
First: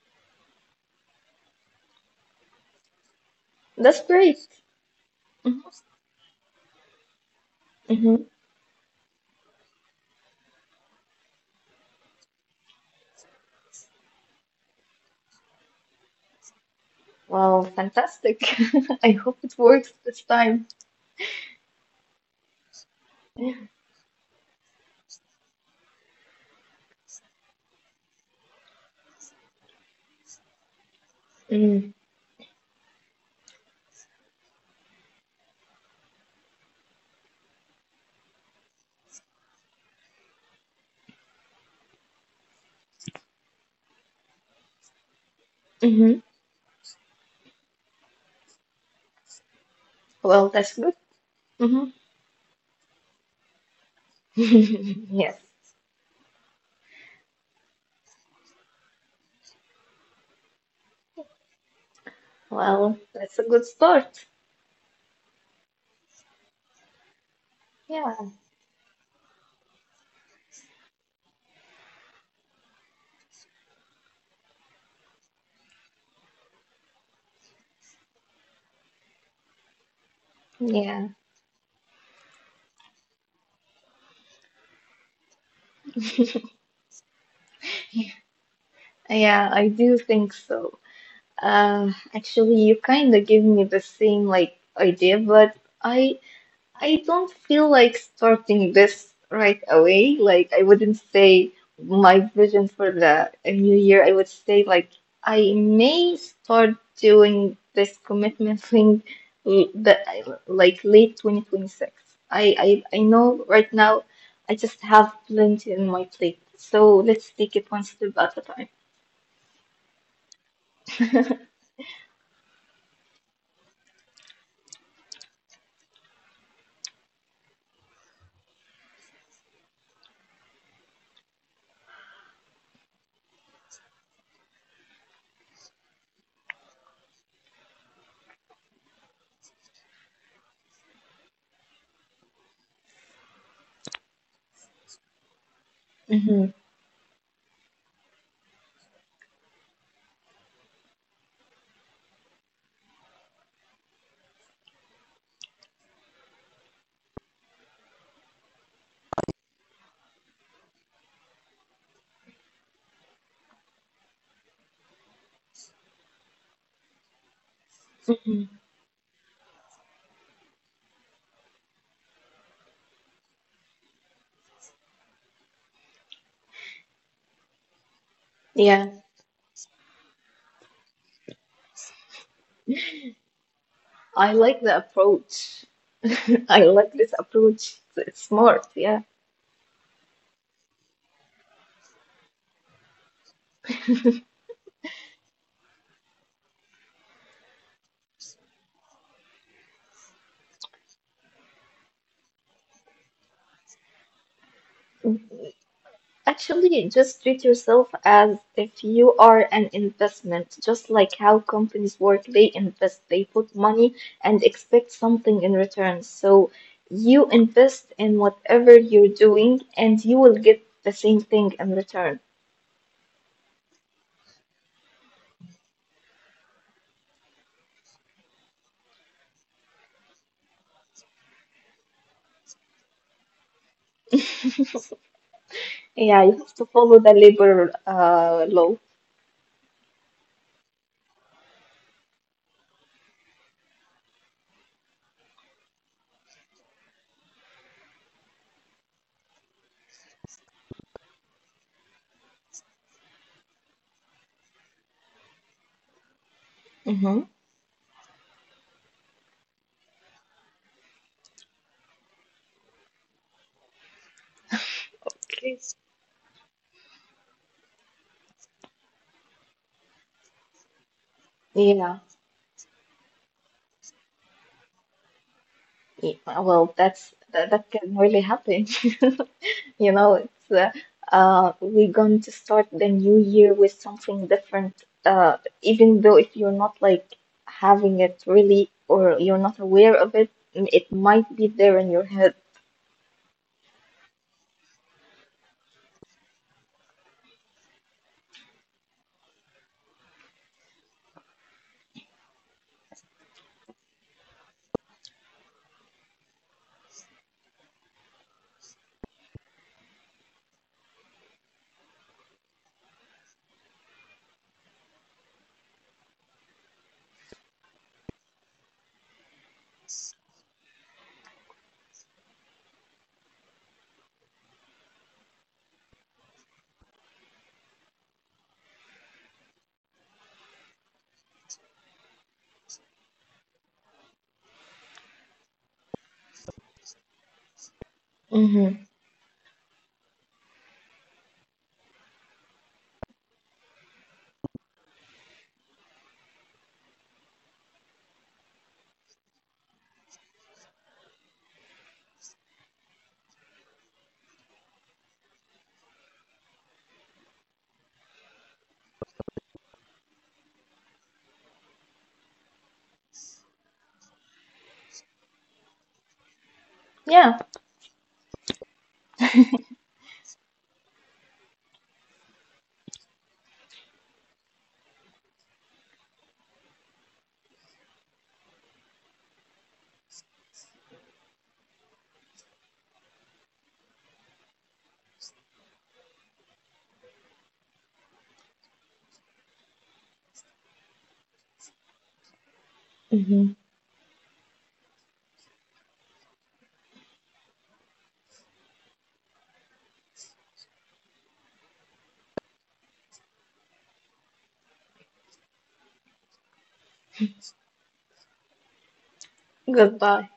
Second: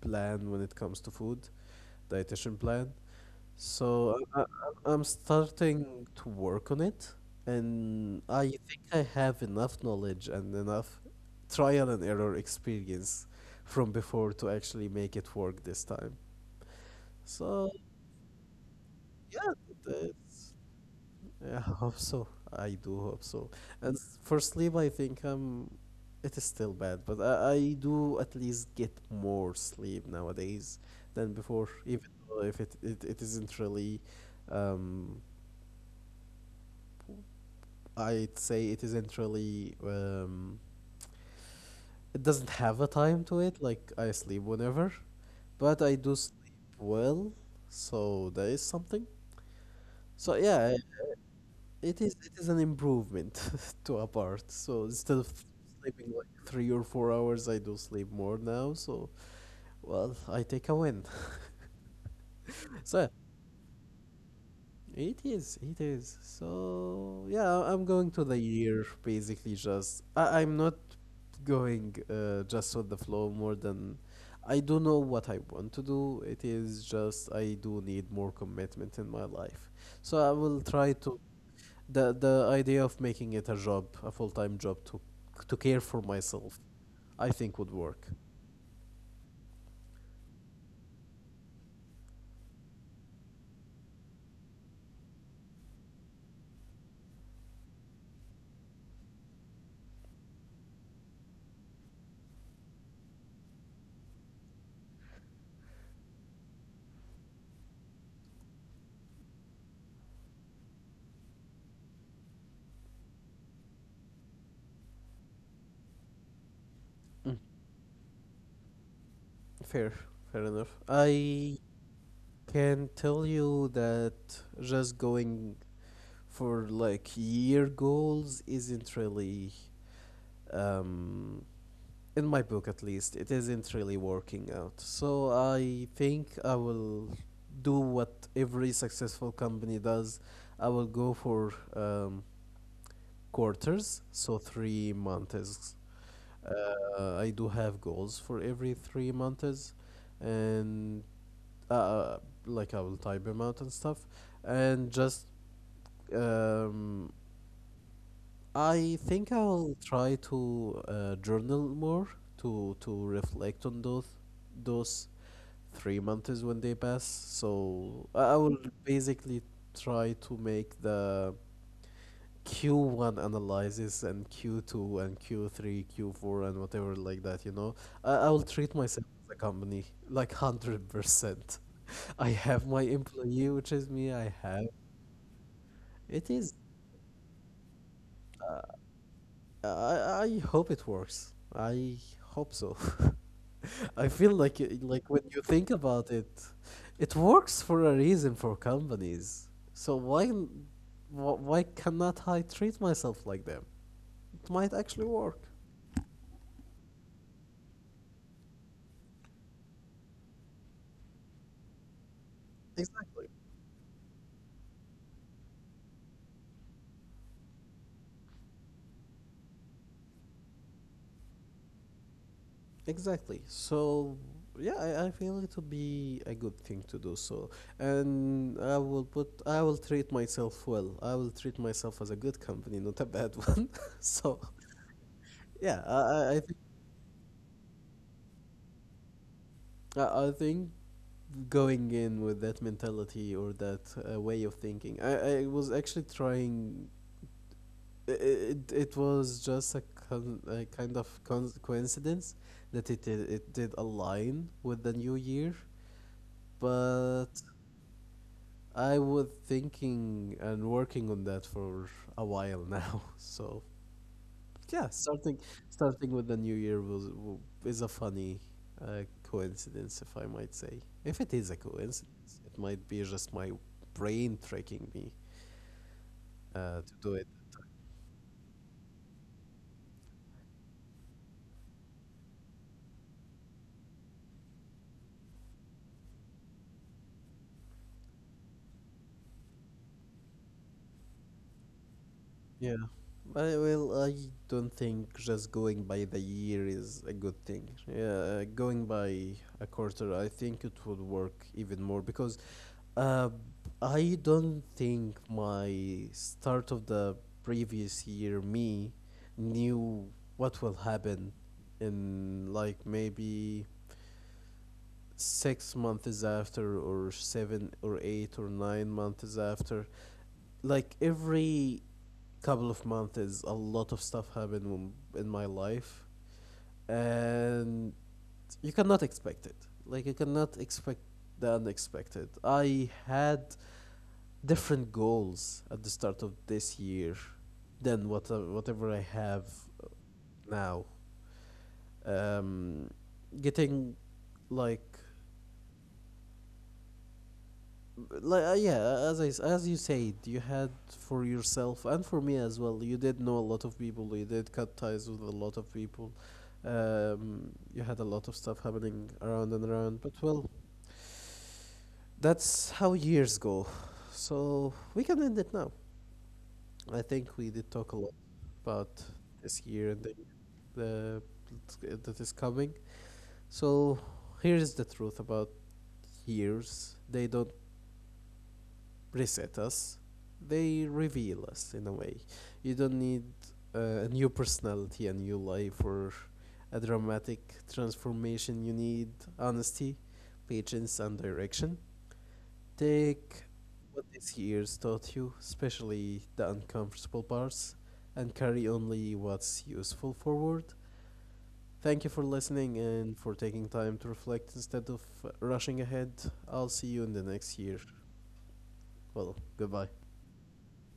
Speaker 1: plan when it comes to food, dietitian plan.
Speaker 2: That's
Speaker 1: So
Speaker 2: great.
Speaker 1: I'm
Speaker 2: Mhm.
Speaker 1: starting to work on it,
Speaker 2: Mhm.
Speaker 1: and I think I have enough knowledge and enough trial and error experience from before to actually make it work this time. So
Speaker 2: Well, fantastic. (laughs) I hope
Speaker 1: yeah,
Speaker 2: it works this
Speaker 1: that's
Speaker 2: time.
Speaker 1: yeah, (laughs) I hope so. I do hope so. And for sleep, I think it is still bad, but I do at least get more sleep nowadays than before,
Speaker 2: Mm.
Speaker 1: even though if it isn't really, um, I'd say it isn't really, it doesn't have a time to it. Like I sleep whenever, but I do sleep
Speaker 2: Mhm.
Speaker 1: well, so that is something. So
Speaker 2: Well,
Speaker 1: yeah,
Speaker 2: that's good.
Speaker 1: it
Speaker 2: Hmm.
Speaker 1: is, it is an improvement (laughs) to a part. So instead
Speaker 2: (laughs)
Speaker 1: of
Speaker 2: Yes.
Speaker 1: sleeping like 3 or 4 hours, I do sleep more now. So well, I take a win. (laughs) So yeah,
Speaker 2: Well, that's a good start.
Speaker 1: it is, it is. So yeah, I'm going to
Speaker 2: Yeah.
Speaker 1: the year basically just I'm not going just on the flow more than I do know what I want to do. It is just I do need more commitment in my life. So I will try to
Speaker 2: Yeah.
Speaker 1: the idea of making it a job, a full-time job to care for myself, I think would work.
Speaker 2: Yeah, I do think so. Actually, you kind of give me the same like idea, but I I don't feel like starting this right away. Like I wouldn't say my vision for the new year. I would say like I may start doing this commitment thing that like late 2026. I know right now I just have plenty in my plate. So
Speaker 1: Mm.
Speaker 2: let's take it one step at a time.
Speaker 1: Fair, fair enough. I can tell you that just going for like year goals isn't really um in my book, at least, it isn't really working out. So I think I will do what every successful company does. I will go for quarters, so 3 months.
Speaker 2: Hmm.
Speaker 1: I do have goals for every 3 months, and uh like I will type them out and stuff and just um I think I'll try to journal more to reflect on those those 3 months when they pass. So I will
Speaker 2: Hmm.
Speaker 1: basically try to make the Q1 analysis and Q2 and Q3, Q4 and whatever like that, you know. I will treat
Speaker 2: Yeah.
Speaker 1: myself as a company like 100%. (laughs) I have my employee, which is me. I
Speaker 2: I
Speaker 1: have.
Speaker 2: like the approach.
Speaker 1: It is,
Speaker 2: (laughs) I like this approach. It's smart, yeah.
Speaker 1: I I hope it works. I hope so. (laughs) I feel like like when you think about it, it works for a reason for companies. So why cannot I treat myself like them? It might actually work.
Speaker 2: Actually, just treat yourself as if you are an investment, just like how companies work. They invest,
Speaker 1: Exactly.
Speaker 2: they put money and expect something in return. So you invest in whatever you're doing and you will get the same thing in return.
Speaker 1: Exactly. So yeah, I feel it would be a good thing to do so. And I will treat myself well. I will treat myself as a good company, not a bad (laughs) one. So yeah,
Speaker 2: Yeah,
Speaker 1: I
Speaker 2: you
Speaker 1: think
Speaker 2: have to follow the labor law.
Speaker 1: I think going in with that mentality or that way of thinking, I was actually trying. It, it was just a, a kind of coincidence that it did align with the new year,
Speaker 2: Mm-hmm.
Speaker 1: but I was thinking and working on that for a while now. (laughs) So yeah, starting with the new year was is a funny coincidence, if I might say. If it is a
Speaker 2: Yeah.
Speaker 1: coincidence, it might be just my brain tricking me
Speaker 2: Yeah, well,
Speaker 1: to do it.
Speaker 2: that, that can really happen. (laughs) You know, it's we're going to start the new year with something different. Even though if you're not like having it really or you're not aware of it, it might be there in your head.
Speaker 1: Well, I don't think just going by the year is a good thing. Yeah, going by a quarter, I think it would work even more because uh, I don't think my start of the previous year me knew what will happen in like maybe 6 months after or 7 or 8 or 9 months after. Like every couple of months is a lot of stuff happened in my life, and you cannot expect it. Like you cannot expect the unexpected. I had different goals at the start of this year than what whatever I
Speaker 2: Mm-hmm.
Speaker 1: have now. um Getting like yeah, as as you said, you had for yourself, and for me as well, you did know a lot of people, you did cut ties with a lot of people. You had a lot of stuff happening around and around, but well, that's how years go. So we can end it now. I think we did talk a
Speaker 2: Yeah.
Speaker 1: lot about this year and the that is coming. So here's the truth about years: they don't preset us, they reveal us in a way. You don't need uh, a new personality, a new life, or a dramatic transformation. You need honesty, patience, and direction. Take what
Speaker 2: Mm-hmm.
Speaker 1: this year's taught you, especially the uncomfortable parts, and carry only what's useful forward. Thank you for listening and for taking time to reflect instead of rushing ahead. I'll see you in the next year. Well, goodbye.
Speaker 2: Goodbye.